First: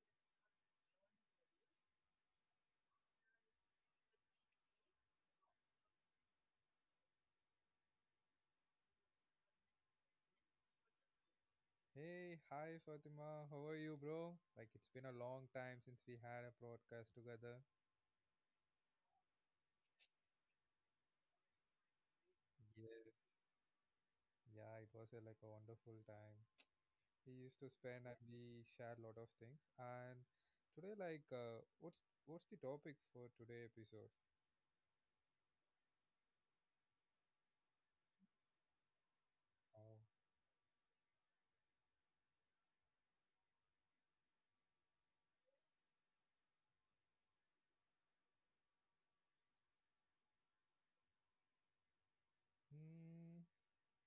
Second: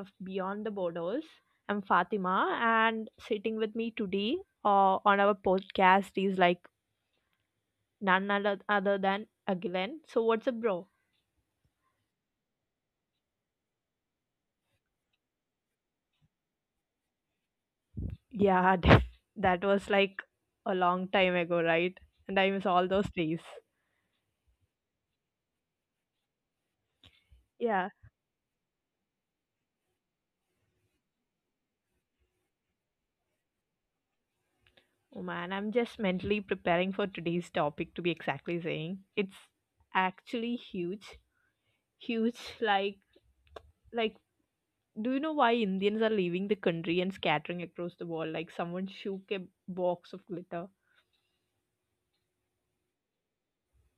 of Beyond the Borders. I'm Fatima, and sitting with me today on our podcast is none other than Agilen. So, what's up, bro? Hey, hi Fatima. How are you, bro? Like it's been a long time since we had a broadcast together. Yeah, that was like a long time ago, right? And I miss Yeah, all those days. yeah, it was like a wonderful time. We used to spend Yeah. and we shared a lot of things. And today, like, what's the topic for today episode? Oh man, I'm just mentally preparing for today's topic to be exactly saying. It's Oh, actually huge, like Do you know why Indians are leaving the country and scattering across the world like someone shook a box of glitter? hmm,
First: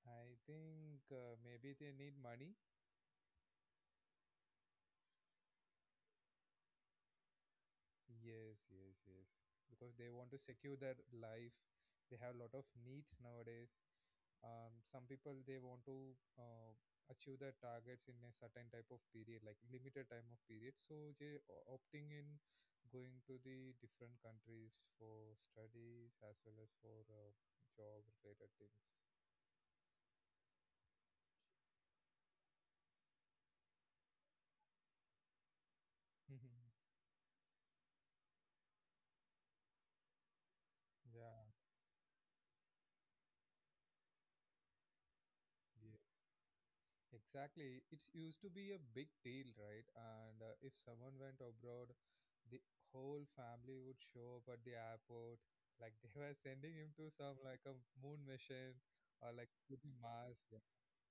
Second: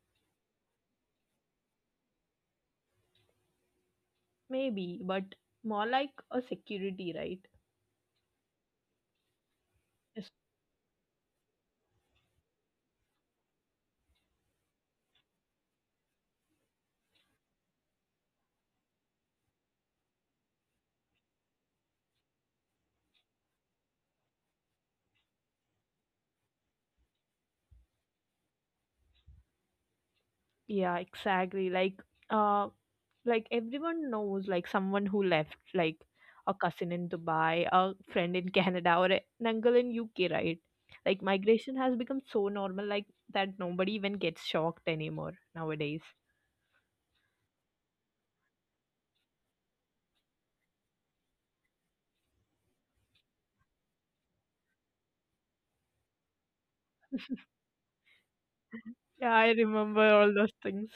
I think maybe they need money. Maybe, but more like a security, right? Yes, yes, yes. Because they Yes. want to secure their life. They have a lot of needs nowadays. Some people they want to achieve their targets in a certain type of period, like limited time of period. So they opting in going to the different countries for studies as well as for job related things. Yeah, exactly. Uh like everyone knows like someone who left, like a cousin in Dubai, a friend in Canada or an uncle in UK, right? Like Yeah. migration has become so normal like that nobody even gets shocked anymore nowadays. Exactly. It used to be a big deal, right? And if someone went abroad, the whole family would show up at the airport, like they were sending him to some like a moon mission or Yeah, like I to the remember Mars. all Yeah, those things.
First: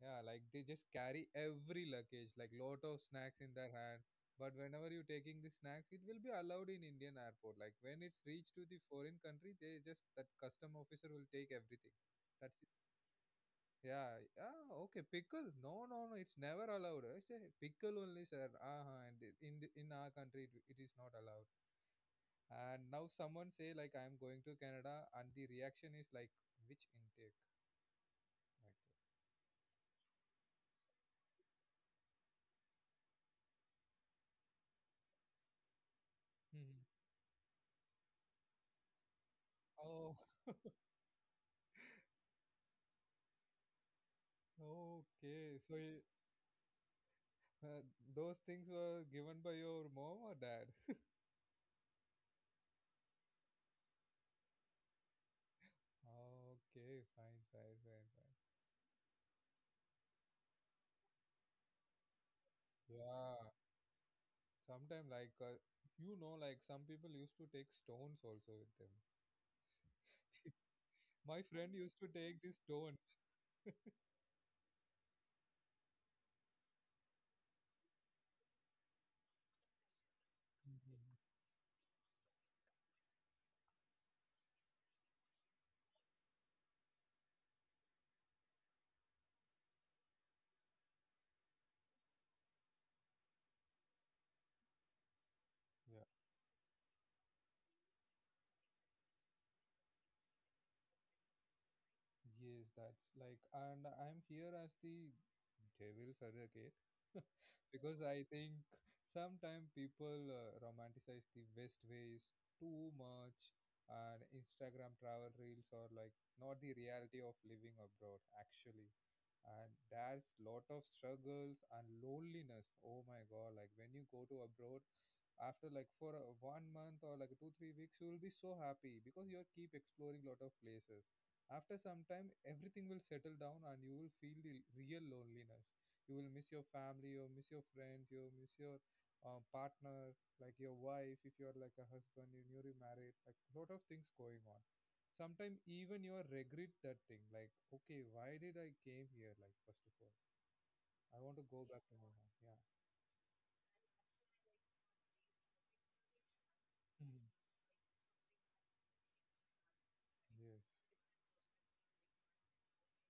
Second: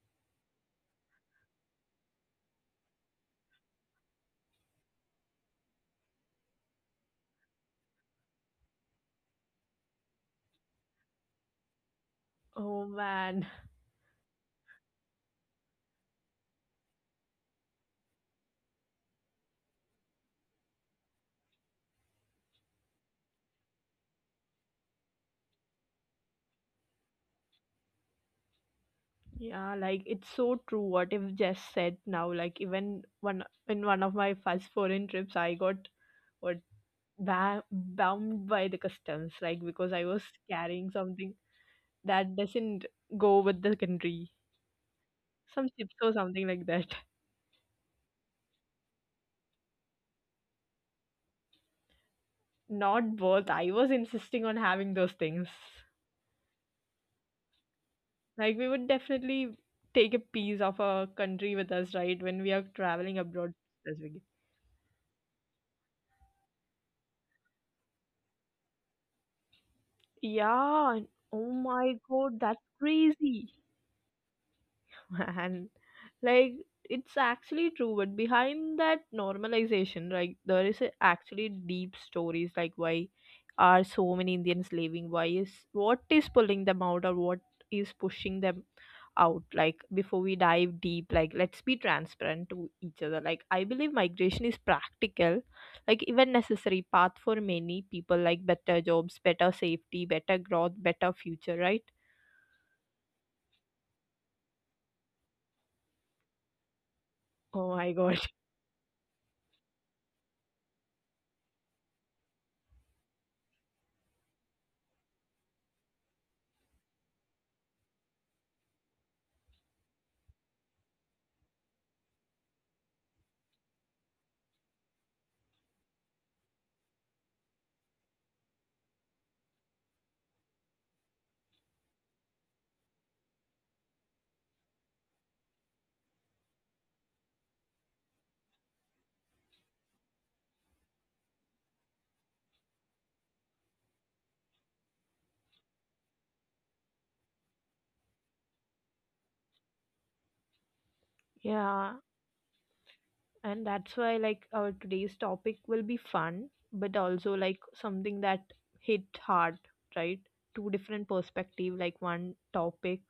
yeah, like they just carry every luggage, like lot of snacks in their hand. But whenever you're taking the snacks, it will be allowed in Indian airport. Like when it's reached to the foreign country, they just that custom officer will take everything. That's it. Oh man. Yeah, ah, okay, pickle. No, no, no, it's never allowed. I say pickle only, sir. Uh-huh. And in in our country, it is not allowed. And now someone say like I'm going to Canada, and the reaction is like, which intake? Like, Yeah, like it's so true what you've just said now. Like even one of my first foreign trips, I got what mhm. Bound by the customs, like because I was Oh, carrying something that doesn't go with the country, some okay. chips So or something like that. uh, those things were given by your mom or dad? Not worth. I was insisting on having those things. Okay, fine, fine, fine, fine. Like we would definitely take a piece of a country with us, right? When we are traveling abroad, Yeah, specifically. sometimes like you know, like some people used to take stones also with them. Yeah. and- Oh My friend my used to God, take that's these stones. crazy. and like it's actually true, but behind that normalization, like there is Mhm. actually deep stories, like why are so many indians leaving, why is what is pulling them out, or what is pushing them out. Like before we dive deep, like let's be transparent to each other. Like I believe migration is practical, like Yeah. even necessary path for many people, like better jobs, better safety, better growth, better future, right? Yes, that's like, and I'm here as the devil surrogate. Oh my Because god. I think sometimes people romanticize the West ways too much, and Instagram travel reels are like not the reality of living abroad actually, and there's lot of struggles and loneliness. Oh my God! Like when you go to abroad, after like for 1 month or like 2 3 weeks you will be so happy because you keep exploring lot of places. After some time everything will settle down and you will feel the real loneliness. You will miss your family, you will miss your friends, you will miss your partner, like your wife if you are like a husband, you're newly married, like lot of things going on. Sometimes even you are regret that thing, like okay, why did I came here? Like first of all I want to go back Yeah, to my home. Yeah, and that's why like our today's topic will be fun, but mhm. also like something that hit hard, right? Yes. Two different perspective, like one topic.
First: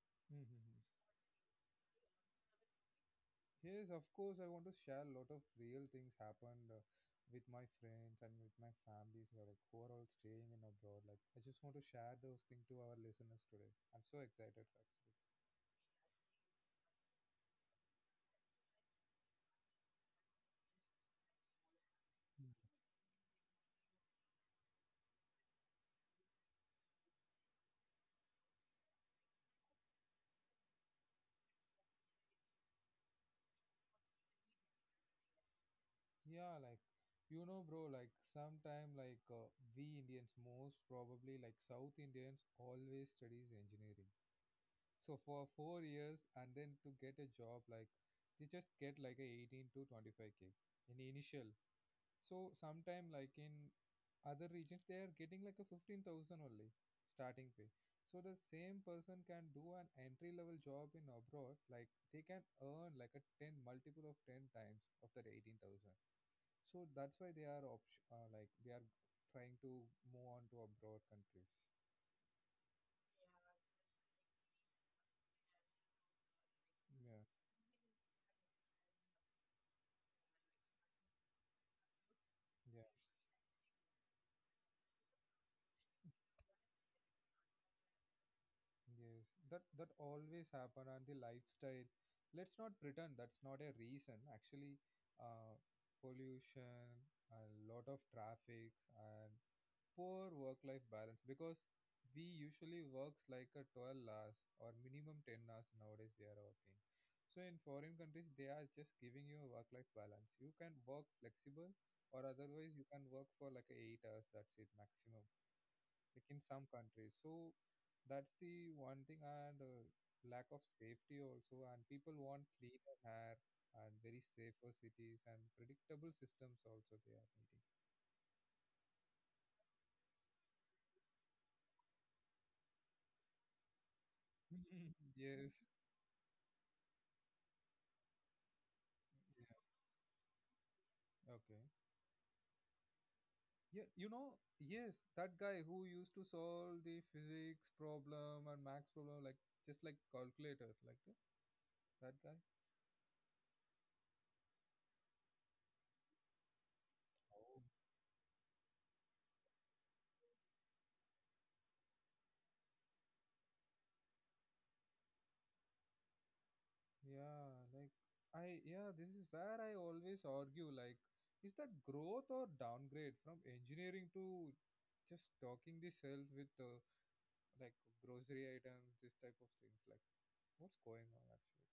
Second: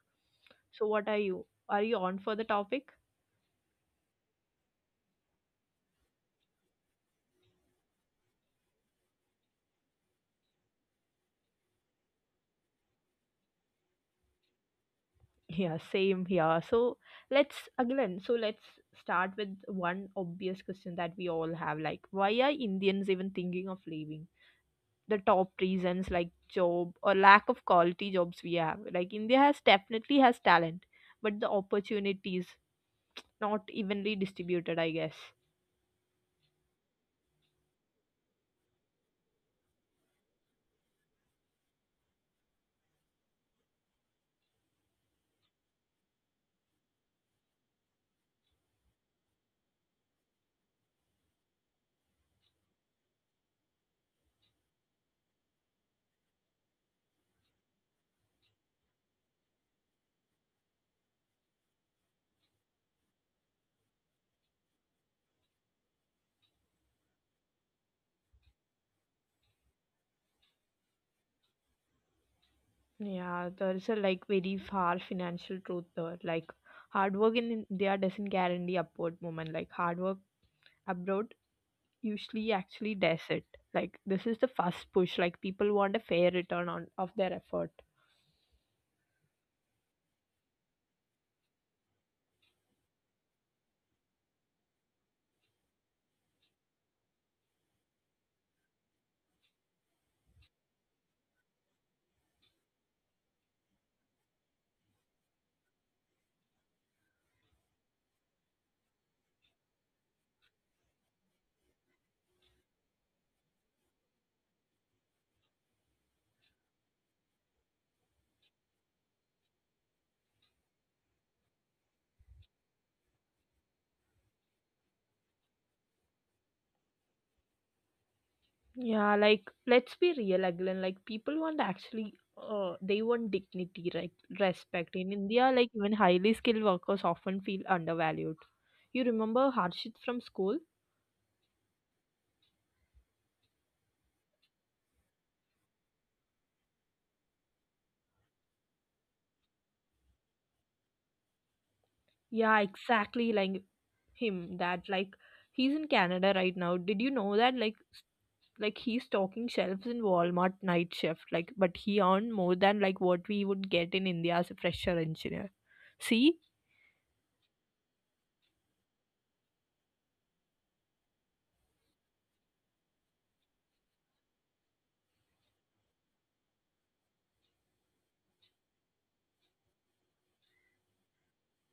So what are you on for the topic? Yes, of course, I want to share a lot of real things happened with my friends and with my families who are like who are all staying in abroad. Like I just want to share those things to our listeners today. I'm so excited, Rex. Yeah, same here. So let's again so let's start with one obvious question that we all have, like why are indians even thinking of leaving? The top reasons like job or lack of quality jobs we have. Like india has definitely has talent, but the opportunities not evenly distributed, I guess. Yeah, like you know, bro, like sometime like we Indians, most probably like South Indians, always studies engineering. So for 4 years, and then to get a job, like they just get like a 18 to 25k in initial. So sometime like in other regions they are getting like a 15,000 only starting pay. So the same person can do an entry level job in abroad, like they can earn like a 10 multiple of 10 times of that 18,000. So that's why they are like they are trying to move on to abroad countries. Yeah, there's a like very far financial truth there. Like hard Yeah, work in India doesn't guarantee upward movement. Like hard work abroad usually yeah. actually does it. Like this is the first push. Like people want a fair return on of their effort. Yes, that that always happen, and the lifestyle. Let's not pretend that's not a reason. Actually, uh, pollution, a lot of traffic, and poor work-life balance, because we usually works like a 12 hours or minimum 10 hours nowadays we are working. So in foreign countries, they are just giving you a work-life balance. You can work flexible, or otherwise you can work for like 8 hours. That's it maximum, like in some countries. So that's the one thing, and lack of safety also. And people want cleaner air and very safer cities and predictable systems also they are needing. Yeah, like let's be real again. Like people want actually they want dignity, like respect. In Yes, India, like even highly skilled workers often feel undervalued. You yeah. remember Harshit from school? Okay. Yeah, you know, yes, that guy who used to solve the physics problem and max problem like just like calculator, like that, that guy. Yeah, exactly him that like he's in Canada right now. Did you know that like he's stocking shelves in Walmart night shift, like but he earned more than like what we would get in India as a fresher engineer. See? Yeah, like I, yeah, this is where I always argue, like is that growth or downgrade from engineering to just stocking the shelf with like grocery items, this type of things. Like what's going on actually?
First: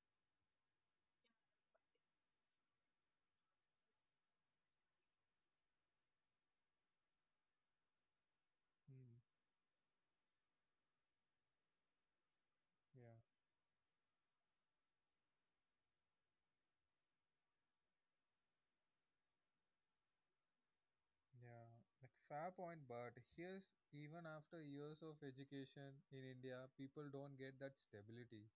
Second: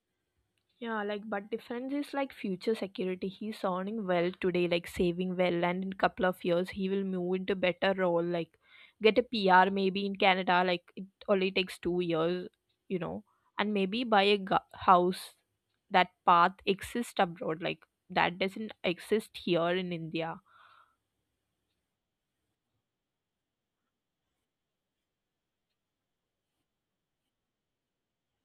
Yeah, like but defense is like future security. He's earning well today, like saving well, and in couple of years he will move into better role, like get a Hmm. PR maybe in Canada. Like it only takes 2 years, you know, Yeah. and maybe buy a house. That path exists abroad, like that doesn't exist here in India. Yeah, like fair point, but here's even after years of education in India, people don't get that stability.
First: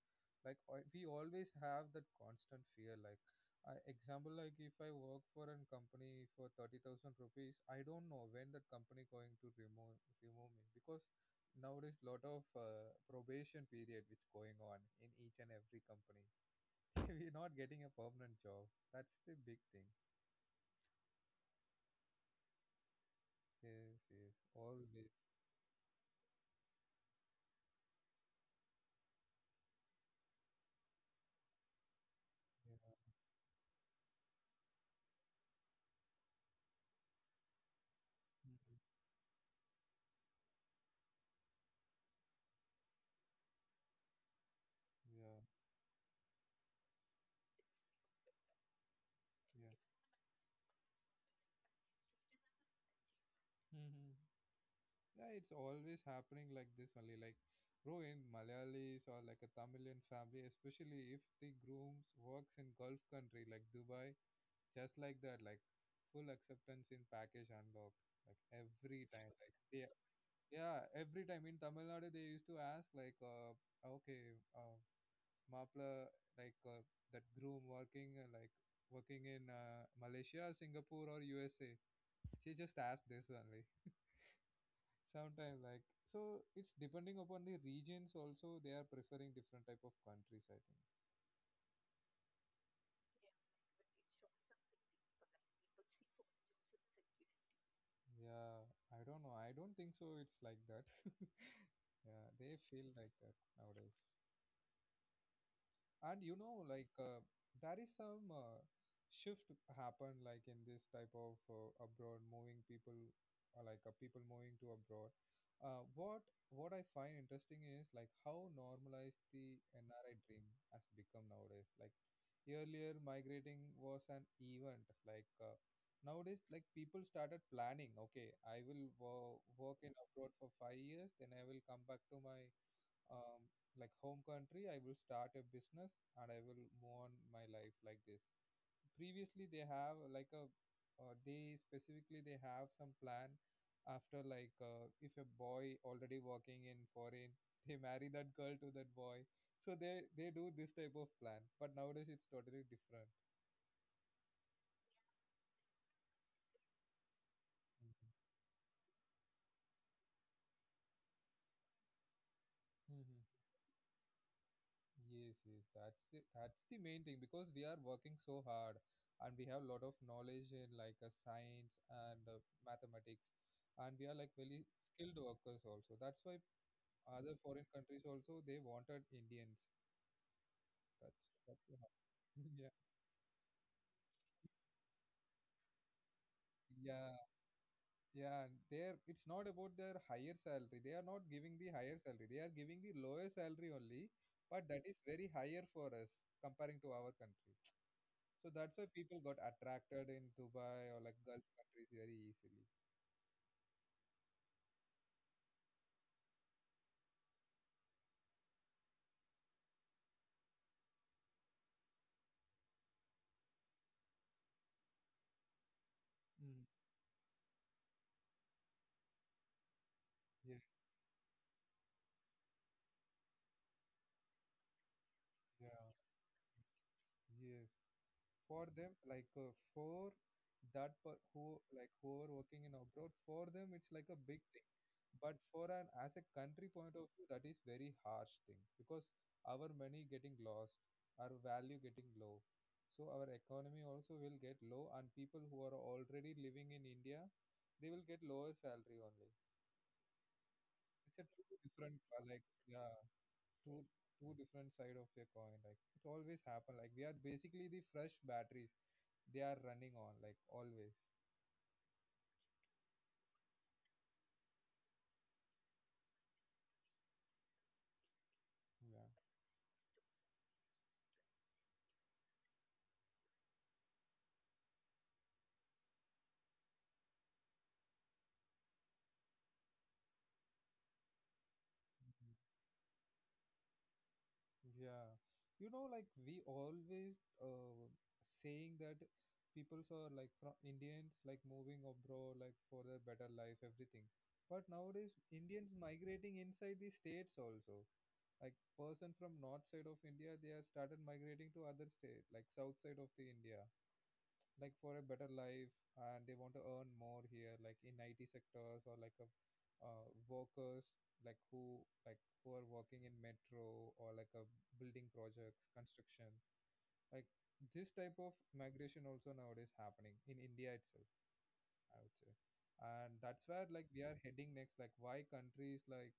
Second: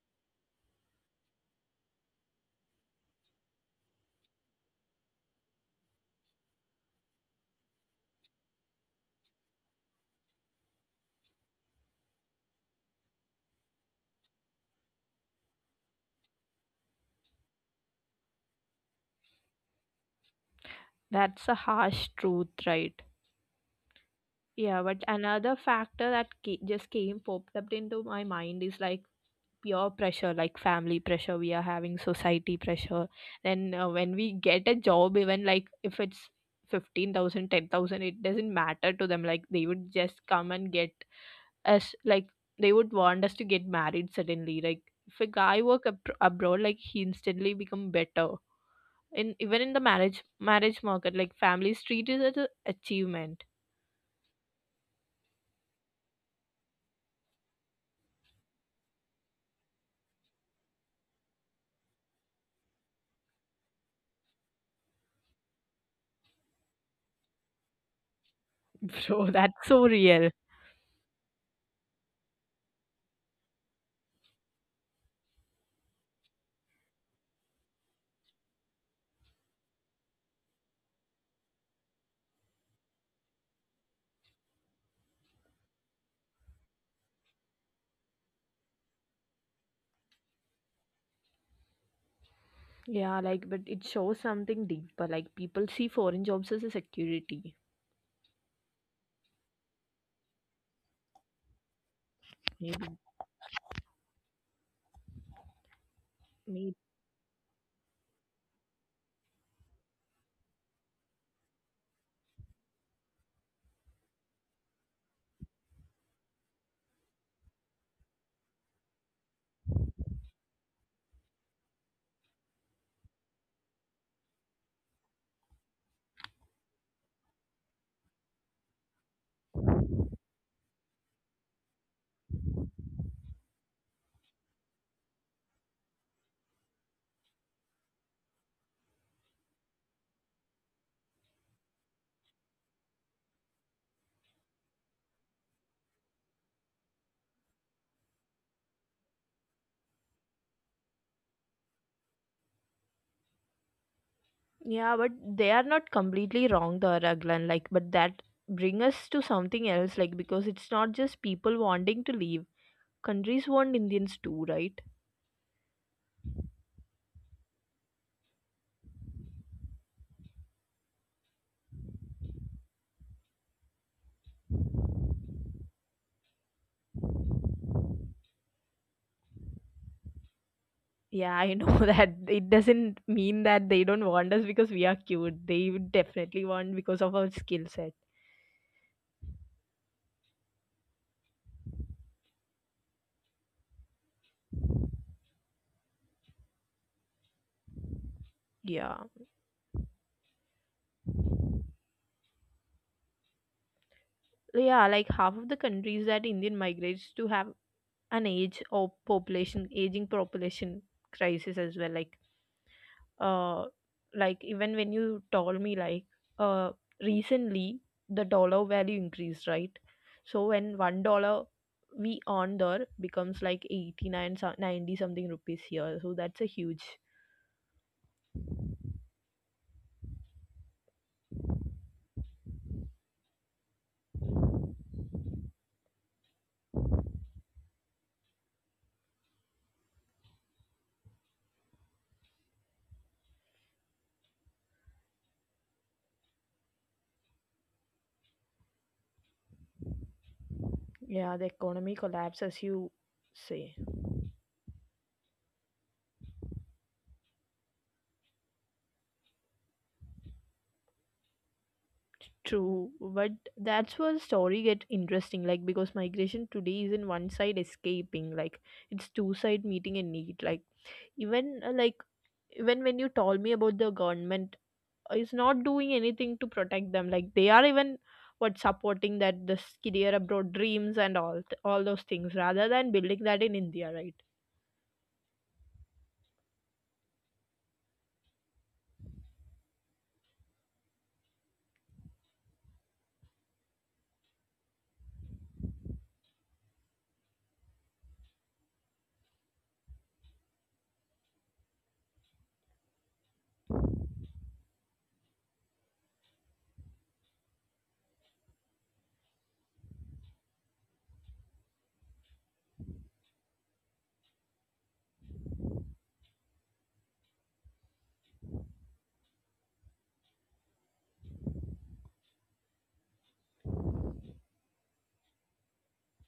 Like we always have that constant fear. Like, I, example, like if I work for a company for 30,000 rupees, I don't know when that company going to remove me, because nowadays lot of probation period which going on in each and every company. We're not getting a permanent job. That's the big thing. That's a harsh truth, right? Yes, yes, Yeah, always. but another factor that just came popped up into my mind is like pure pressure, like family pressure we are having, society Yeah. pressure. Then when we get a job, even like if it's 15,000, 10,000, it doesn't matter to them. Like they would just come and get us, like they would want us to get married suddenly. Like if a Yeah, guy work abroad, like he instantly become better in even in the yeah. Marriage market, like families treat it as an achievement. Hmm. Yeah, it's always happening like this only. Like, bro, in Malayalis or like a Tamilian family, especially if the grooms works in Gulf country like Dubai, just like that, like full acceptance in package unlocked. Like every Bro, time, that's like so yeah, real. yeah, every time in Tamil Nadu they used to ask like, okay, Mapla, like that groom working like working in Malaysia, Singapore, or USA. She just asked this only. Sometimes like so it's depending upon the regions also, they are preferring different type of countries I think. Yeah, like, but it shows something deeper. Like, people see foreign jobs as a security. Yeah, I don't know, I don't think so it's like that. Yeah, they feel Maybe, like that nowadays. And you know maybe. like there is some shift happen like in this type of abroad moving people, people moving to abroad, what what I find interesting is like how normalized the NRI dream has become nowadays. Like earlier migrating was an event, like nowadays like people started planning, okay, I will work in abroad for 5 years, then I will come back to my um, like home country, I will start a business and I will move on my life like this. Previously they have like a they specifically they have some plan, after like if a boy already working in foreign they marry that girl to that boy. So they do this type of plan, but nowadays it's totally different. Yeah, but they are not completely wrong, the Raglan. Like, but that bring us to something else. Like, because it's not just people wanting to leave. Countries Hmm. want Indians too, right? Yes, yes, that's the main thing, because we are working so hard and we have a lot of knowledge in like science and mathematics, and we are like very skilled workers also. That's why other foreign countries also they wanted Indians. Yeah, I That's know what that it Yeah, doesn't mean that they don't want us because we are cute. They would definitely want because of yeah, our skill set. yeah. And they're it's not about their higher salary. They are not giving the higher salary. They are giving the lower salary only, but that is very higher for us comparing to our country. So that's Yeah, why people got attracted in Dubai or like Gulf countries very easily. yeah. Like half of the countries that Indian migrates to have an age or population aging population crisis as well. Uh like even when you told me Mm. uh recently the dollar value increased, right? So Yes, when $1 we earn there becomes like 89 90 something rupees here, yeah, so that's a huge yes. For them, like for that per who like who are working in abroad, for them it's like a big thing. But for an as a country point of view, that is very harsh thing, because our money getting lost, our value getting low. So our economy also will get low, and people who are already living in India, they will get lower salary only. It's a Yeah, the two economy different collapse as you yeah, say. two two different side of a coin, like it always happen, like we are basically the fresh batteries they are running on like always. True, but that's where the story get interesting. Like because migration today is not one side escaping, like it's Yeah. two side meeting a need. Like even uh, like even when you told me about the government is not doing anything to protect them, like they are even what supporting that this career abroad dreams and all those things Mhm. rather than building that in india, right? Yeah, you know like we always uh saying that peoples are like from Indians like moving abroad like for their better life everything, but nowadays Indians migrating inside the states also, like person from north side of India they are started migrating to other state like south side of the India, like for a better life. And they want to earn more here like in IT sectors or like a workers, like who like who are working in metro or like a building projects construction, like this type of migration also nowadays happening in India itself, I would say. And that's where like we are heading next, like why countries like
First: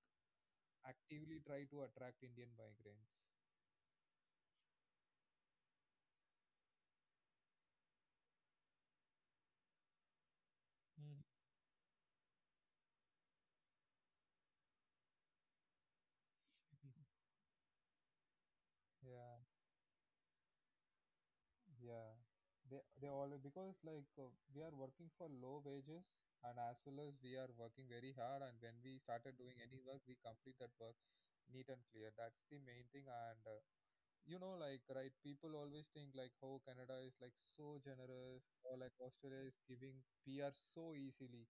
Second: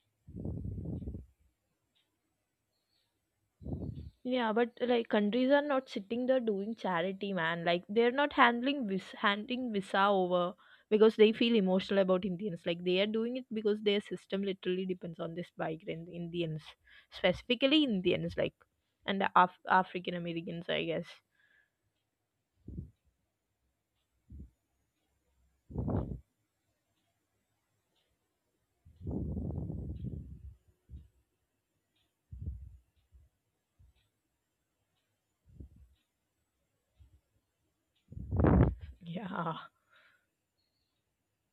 actively try to attract Indian migrants. Yeah, but like countries are not sitting there doing charity, man. Like they're not handing visa over because Mm. they feel emotional about indians. Like they are doing it because their system literally depends on this migrant indians, specifically indians, like and Yeah. African americans, I guess. Yeah, they all because like we are working for low wages, and as well as we are working very hard, and when we started doing any work we complete that work neat and clear. That's the main thing. And right, people always think like how Canada is like so generous, or like Australia Yeah. is giving PR so easily,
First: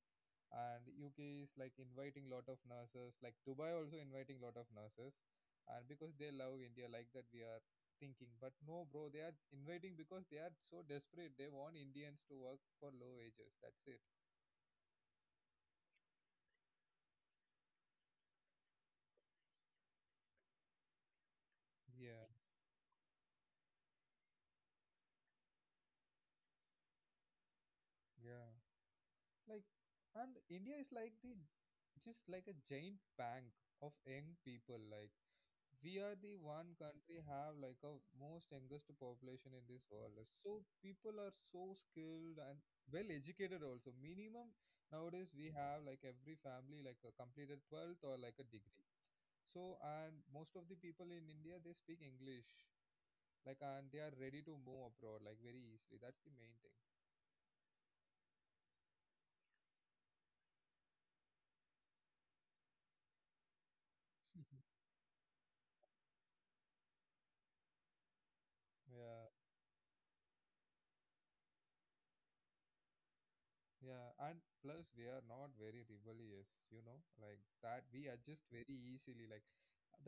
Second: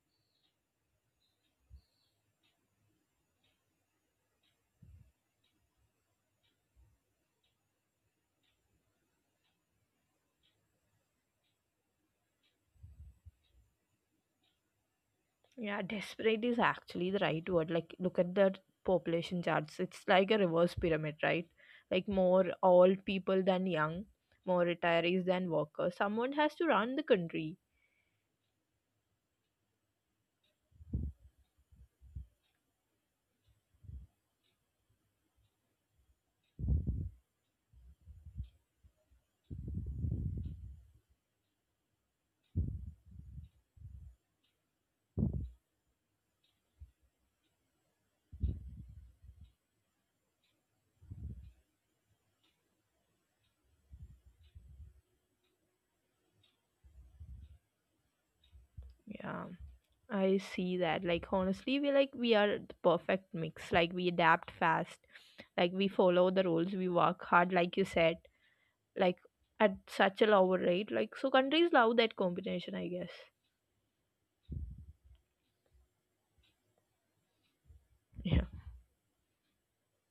and UK is like inviting lot of nurses, like Dubai also inviting lot of nurses, and because they love India like that we are thinking. But no bro, they are inviting because they are so desperate. They want Indians to work for low wages, that's it. Yeah, desperate is actually the right word. Like, look at the population charts. It's like a reverse pyramid, right? Like, Yeah, more old people than young, more retirees than workers. Someone has to run the country. yeah, like and India is like the, just like a giant bank of young people. Like we are the one country have like a most youngest population in this world. So people are so skilled and well educated also. Minimum nowadays we have like every family like a completed 12th or like a degree. So and most of the people in India, they speak English, like and they are ready to move abroad like very easily. That's the main thing. Yeah, I see that. Like, honestly, we are the perfect mix. Like, we adapt fast. Like, we follow the rules. We work hard, like you said. Like, Yeah. at such a lower rate. Like, so countries love that combination, I guess. Yeah, and plus we are not very rebellious, you know, like that we Yeah. adjust very easily. Like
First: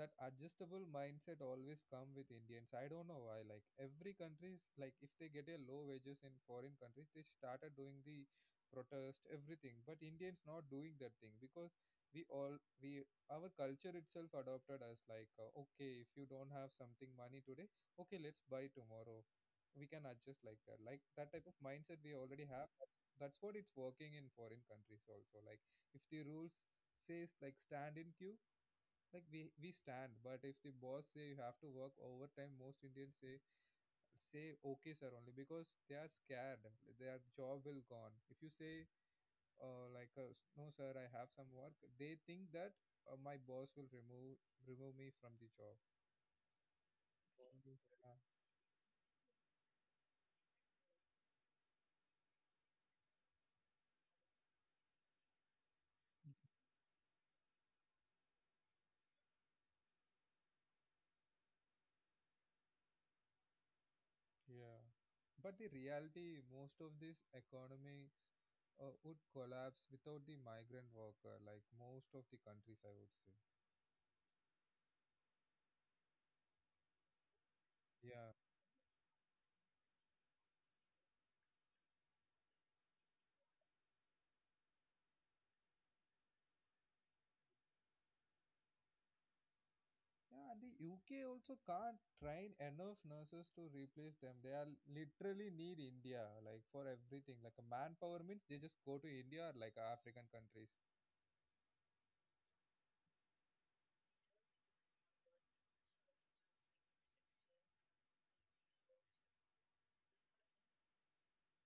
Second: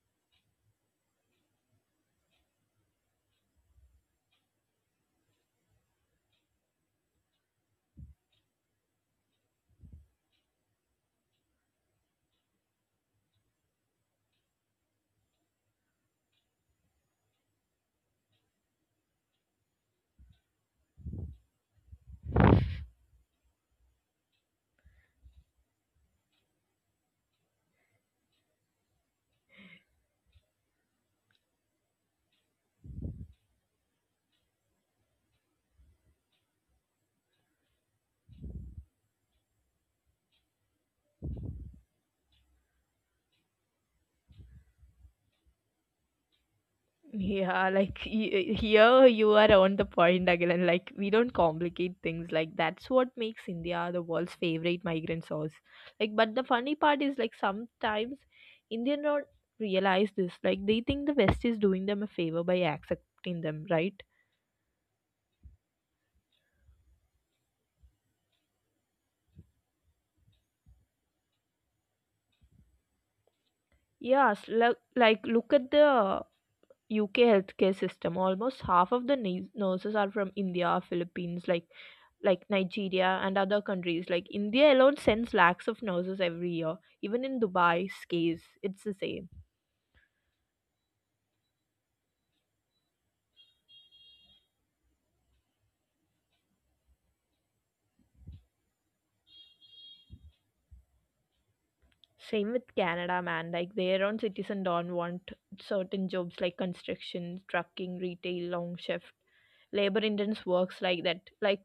that adjustable mindset always come with Indians. I don't know why. Like every country's like if they get a low wages in foreign countries, they started doing the protest, everything. But Indians not doing that thing because we our culture itself adopted us like, okay, if you don't have something money today, okay, let's buy tomorrow. We can adjust like that. Like that type of mindset we already have. That's what it's working in foreign countries also. Like if the rules says like stand in queue, like we stand. But if the boss say you have to work overtime, most Indians say, say okay sir, only because they are scared their job will gone. If you say, uh, like uh, no sir, I have some work, they think that, my boss will remove, remove me from the job. Yeah, like here you are on the point again. Like we don't complicate things. Like that's what makes India the world's favorite migrant source. Like, but the Yeah. funny part is like sometimes Indians don't realize this. Like they think the West is doing them a favor by accepting them, right? Yeah. But the reality, most of these economies would collapse without the migrant worker, like most of the countries, I would say. Yes, like look at the UK healthcare system. Yeah. Almost half of the nurses are from India, Philippines, like Nigeria and other countries. Like India alone sends lakhs of nurses every year. Even in Dubai's case, it's the same. Yeah, and the UK also can't train enough nurses to replace them. They are literally need India, like for everything. Like a manpower means, they just go to India or like African countries. Same with Canada, man. Like their own citizen don't want certain jobs like construction, trucking, retail, long shift, labor intense works like that. Like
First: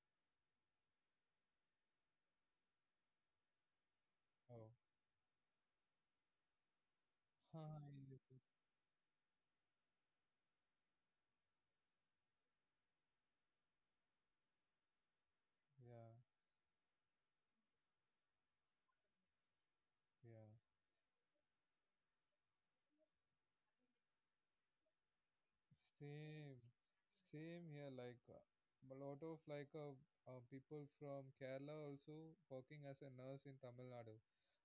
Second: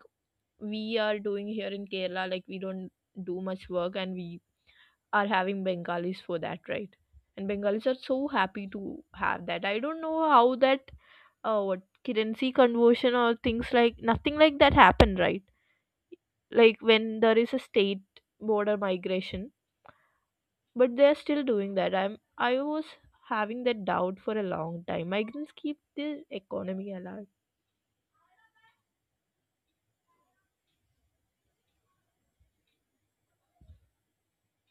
we are doing here in Kerala, like we don't do much work and we Oh. are having bengalis for that, right? And bengalis are so happy to have that. I don't know how that what currency conversion or things like nothing like that happen, right? Yeah, Like when there is a state border migration, yeah. but they're still doing that. I was having that doubt for a long time. Migrants keep the Same, economy alive. same here. Like a lot of people from Kerala also working as a nurse in Tamil Nadu.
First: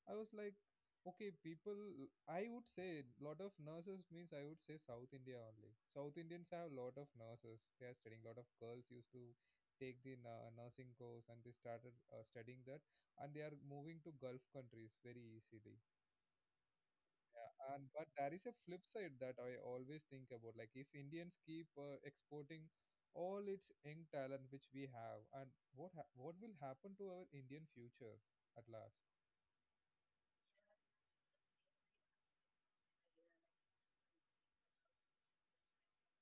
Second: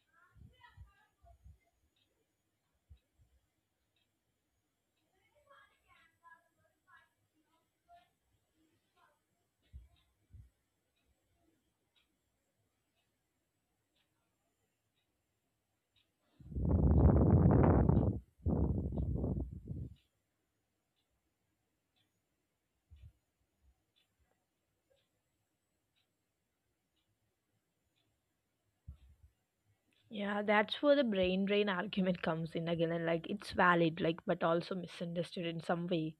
I was like, okay, people. I would say lot of nurses means, I would say South India only. South Indians have lot of nurses. They are studying. Lot of girls used to take the nursing course and they started studying that, and they are moving to Gulf countries very easily. Yeah, and but there is a flip side that I always think about. Like if Indians keep exporting all its young talent which we have, and what will happen to our Indian future at last? Yeah, that's where the brain drain argument comes in again, and like it's valid, like but also misunderstood in some way.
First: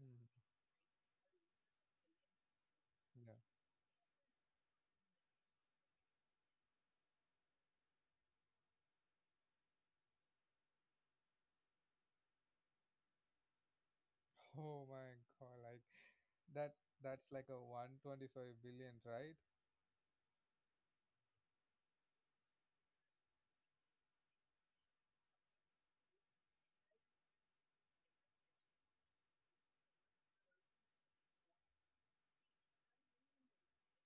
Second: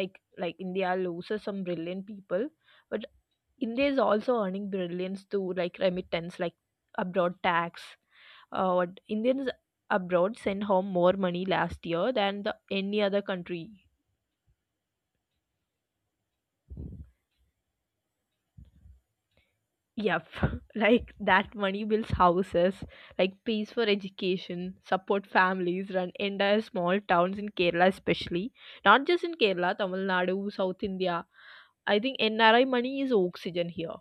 Hmm. Like India loses some brilliant people, but Yeah. India is also earning brilliance through like remittance, like abroad tax. What Indians abroad sent home more money last year than the any other country. Oh my God! Like that, that's like a 125 billion, right? Yep, like that money builds houses, like pays for education, support families, run entire small towns in Kerala, especially. Not just in Kerala, Tamil Nadu, South India. I think NRI money is oxygen here.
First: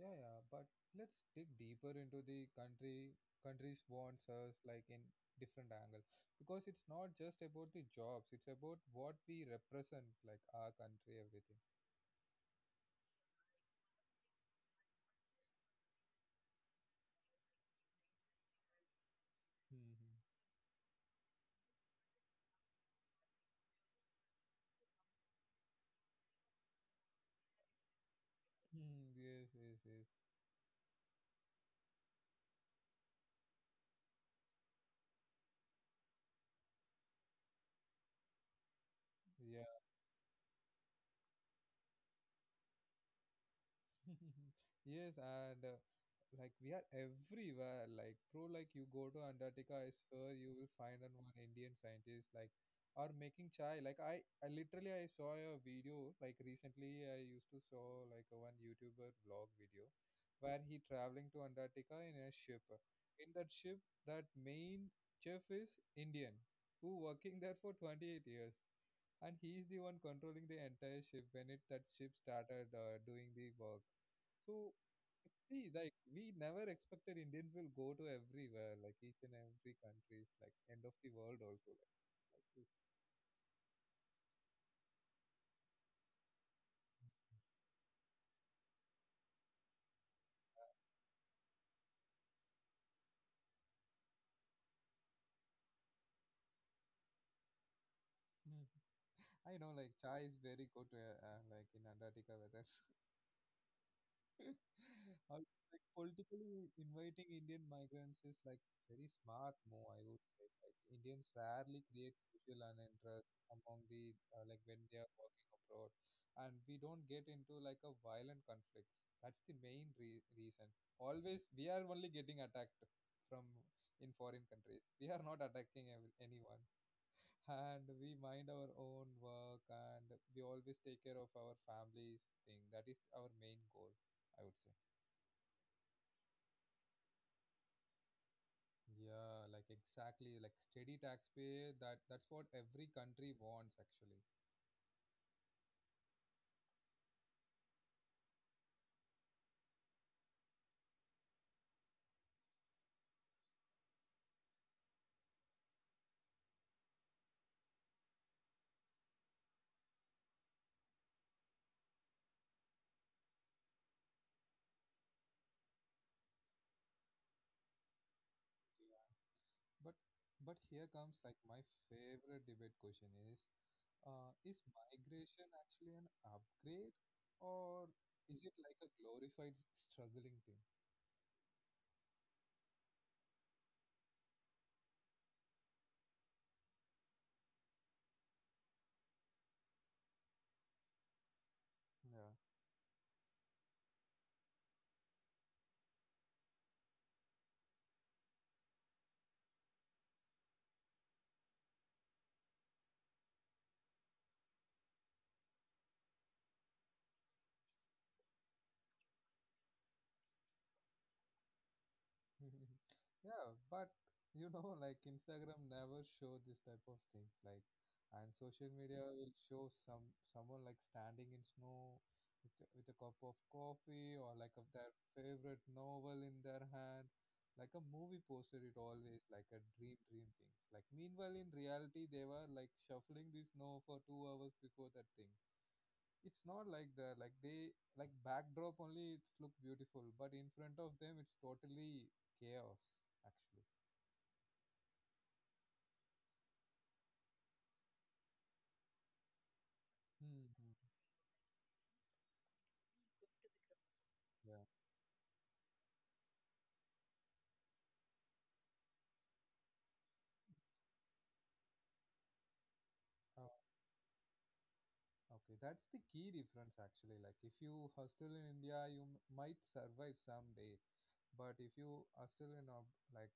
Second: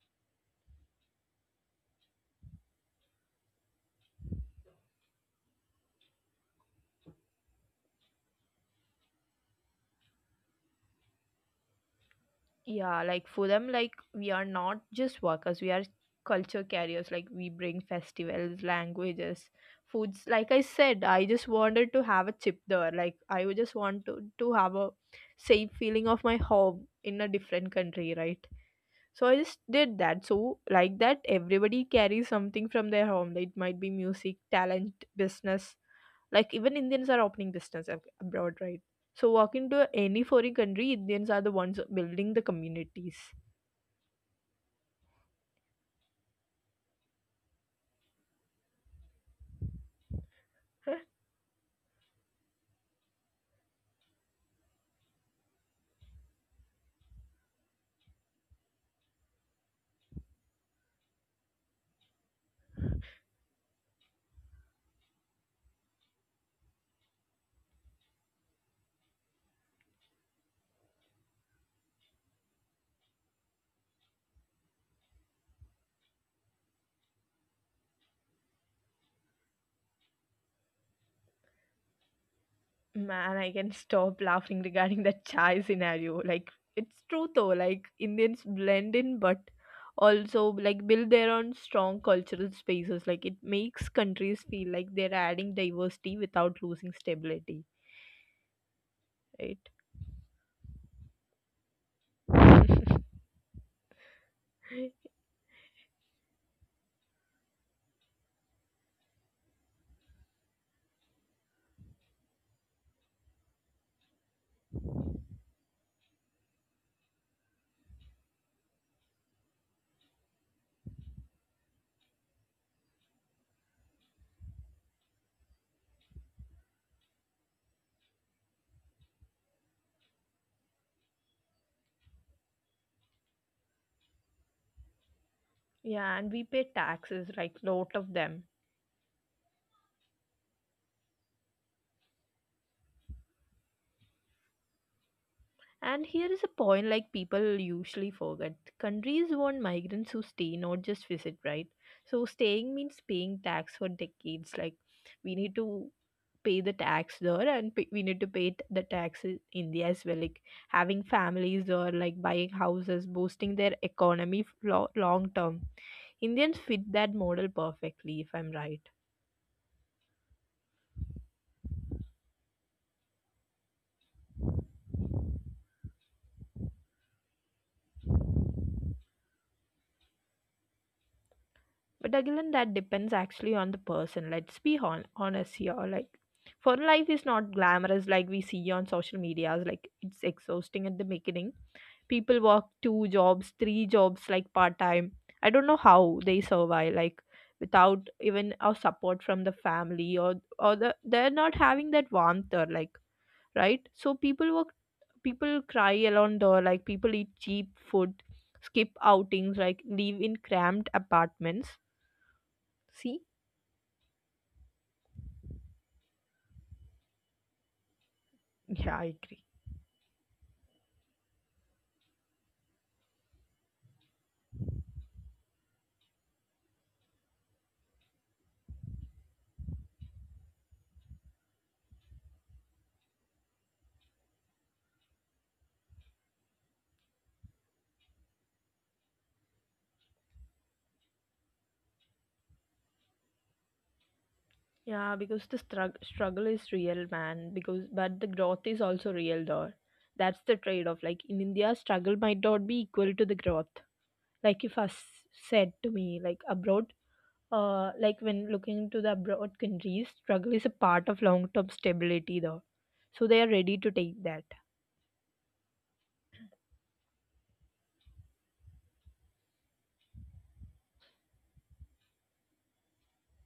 Yeah, yeah, but let's dig deeper into the country countries wants us like in different angle, because it's not just about the jobs, it's about what we represent, like our country, everything. Yeah, like for them, like we are not just workers, we are culture carriers. Like we bring festivals, languages, foods. Hmm. Like I said, I just wanted to have a chip there. Like I would just want to have a safe feeling of my home in a different country, right? Mm, So I yes, just yes, did yes. that. So like that, everybody carries something from their home. Like, It might be music, talent, business. Like even Indians are opening business abroad, right? So Yeah. walking to any foreign country, Indians are the ones building the communities. Yes, and like we are everywhere. Like, bro, like you go to Antarctica, I swear you will find an one Indian scientist, like, or making chai. Like I literally, I saw a video like recently. I used to saw like a one YouTuber vlog video where he traveling to Antarctica in a ship. In that ship, that main chef is Indian, who working there for 28 years. And he is the one controlling the entire ship when it that ship started doing the work. So see, like we never expected Indians will go to everywhere, like each and every countries, like end of the world also, like this. Man, I can stop laughing regarding that chai scenario. Like it's true though. Like Indians blend in, but also like build their own strong cultural spaces. Like it makes countries feel like they're adding diversity without losing stability, I right? know, like chai is very good, like in Antarctica weather. How- like politically inviting Indian migrants is like very smart move, I would say. Like Indians rarely create social uninterest among the like when they are working abroad, and we don't get into like a violent conflicts. That's the main reason. Always we are only getting attacked from in foreign countries. We are not attacking anyone. And we mind our own work and we always take care of our families thing. That is our main goal, I would say. Yeah, and we pay taxes, like lot of them. Yeah, like exactly, like steady taxpayer. That's what every country wants, actually. And here is a point like people usually forget. Countries want migrants who stay, not just visit, right? So staying means paying tax for decades. Like we need to pay the tax there and we need to pay the tax in India as well. Like having families or like buying houses, boosting their economy long term. Indians fit that model perfectly, if I'm right. But but here comes like my favorite debate question is migration actually an upgrade, or is it like a glorified struggling thing? But again, that depends actually on the person. Let's be honest here. Like, foreign life is not glamorous like we see on social medias. Like, it's exhausting at the beginning. Yeah. People work two jobs, three jobs, like part time. I don't know how they survive. Like, without even a support from the family or the, they're not having that warmth or like right. So people work. People cry alone door. Like people eat cheap food, skip outings, like live in cramped apartments. See. Yeah, but you know like Instagram never show this type of things. Like and social Yeah, I media will agree. show some, someone like standing in snow with with a cup of coffee, or like of their favorite novel in their hand, like a movie poster. It always like a dream things. Like meanwhile in reality they were like shuffling the snow for 2 hours before that thing. It's not like that. Like they like backdrop only, it's look beautiful, but in front of them it's totally chaos actually. Yeah, because the struggle is real, man. Because but the growth is also real, though. That's the Hmm. trade-off. Like in India, struggle might not be equal to the growth. Like Yeah. if said to me, like abroad, like when looking to the abroad countries, struggle is a part of long-term stability, though. So they are Oh, ready to take that. okay. That's the key difference actually. Like if you are still in India, you might survive someday. But if you are still in a, like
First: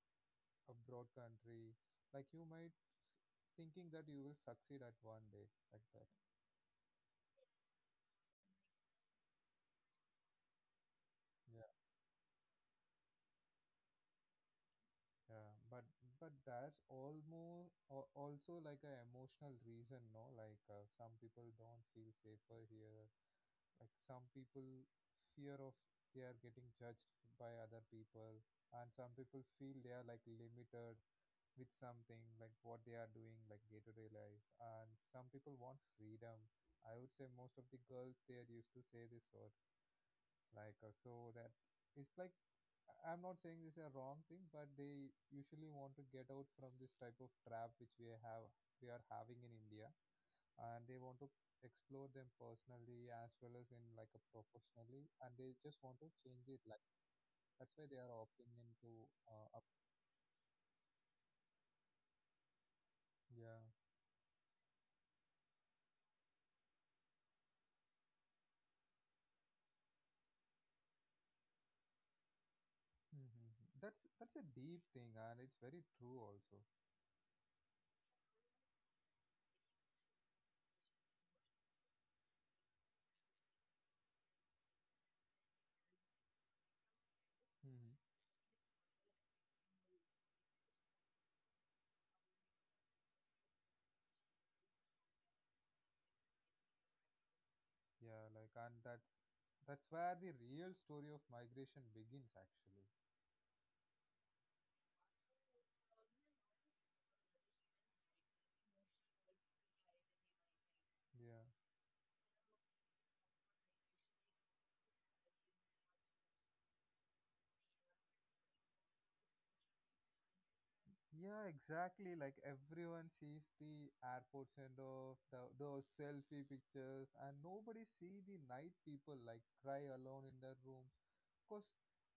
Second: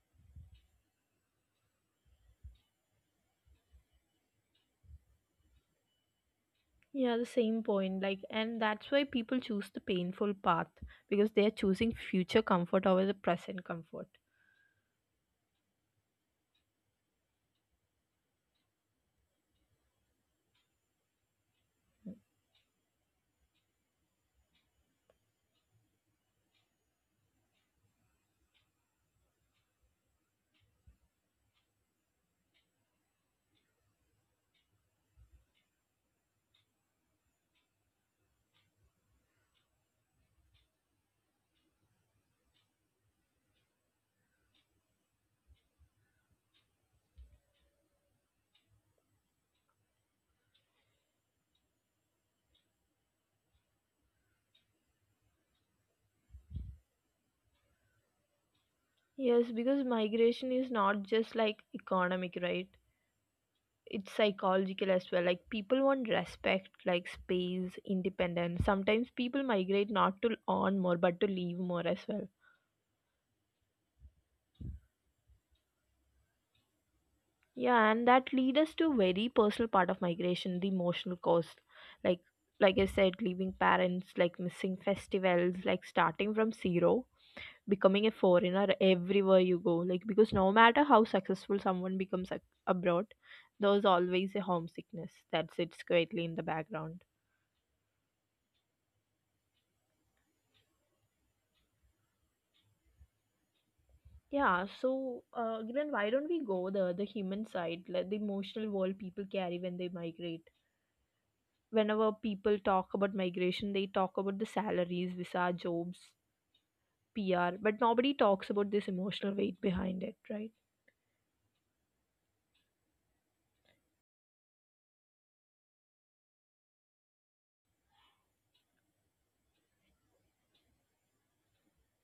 abroad country, like you might thinking that you will succeed at one day, like that. Yeah, the same point. Like, and that's why people choose the painful path because they are choosing future comfort over the present comfort. Yeah, but that's almost also like an emotional reason, no? Like some people don't feel safer here. Like some people fear of they are getting judged by other people, and some people feel they are like limited with something like what they are doing, like day to day life. And some people want freedom. I would say most of the girls there used to say this. Like so that it's like, I'm not saying this is a wrong thing, but they usually want to get out from this type of trap which we have, we are having in India, and they want to explore them personally as well as in like a professionally, and they just want to change it like that's why they are opting into Yes, because migration is not just like economic, right? yeah. It's psychological as well. Like people want respect, like space, independence. Sometimes people migrate not to earn more, but to leave more as well. Hmm. That's a deep thing and it's very true also. Yeah, and that leads us to very personal part of migration, the emotional cost. Like like I said, leaving parents, like missing festivals, like starting from zero, Hmm. becoming a foreigner everywhere you go, like because no matter how successful someone becomes abroad, there's always a homesickness that sits quietly in the background. Yeah, like and that's where the real story of migration begins actually. Yeah, so Kiran, why don't we go the human side, like the emotional world people carry when they migrate. Yeah. Whenever people talk about migration they talk about the salaries, visa, jobs, PR, but nobody talks about this emotional weight behind it, right? Yeah, exactly. Like everyone sees the airport send off, the, those selfie pictures, and nobody see the night people like cry alone in their rooms, because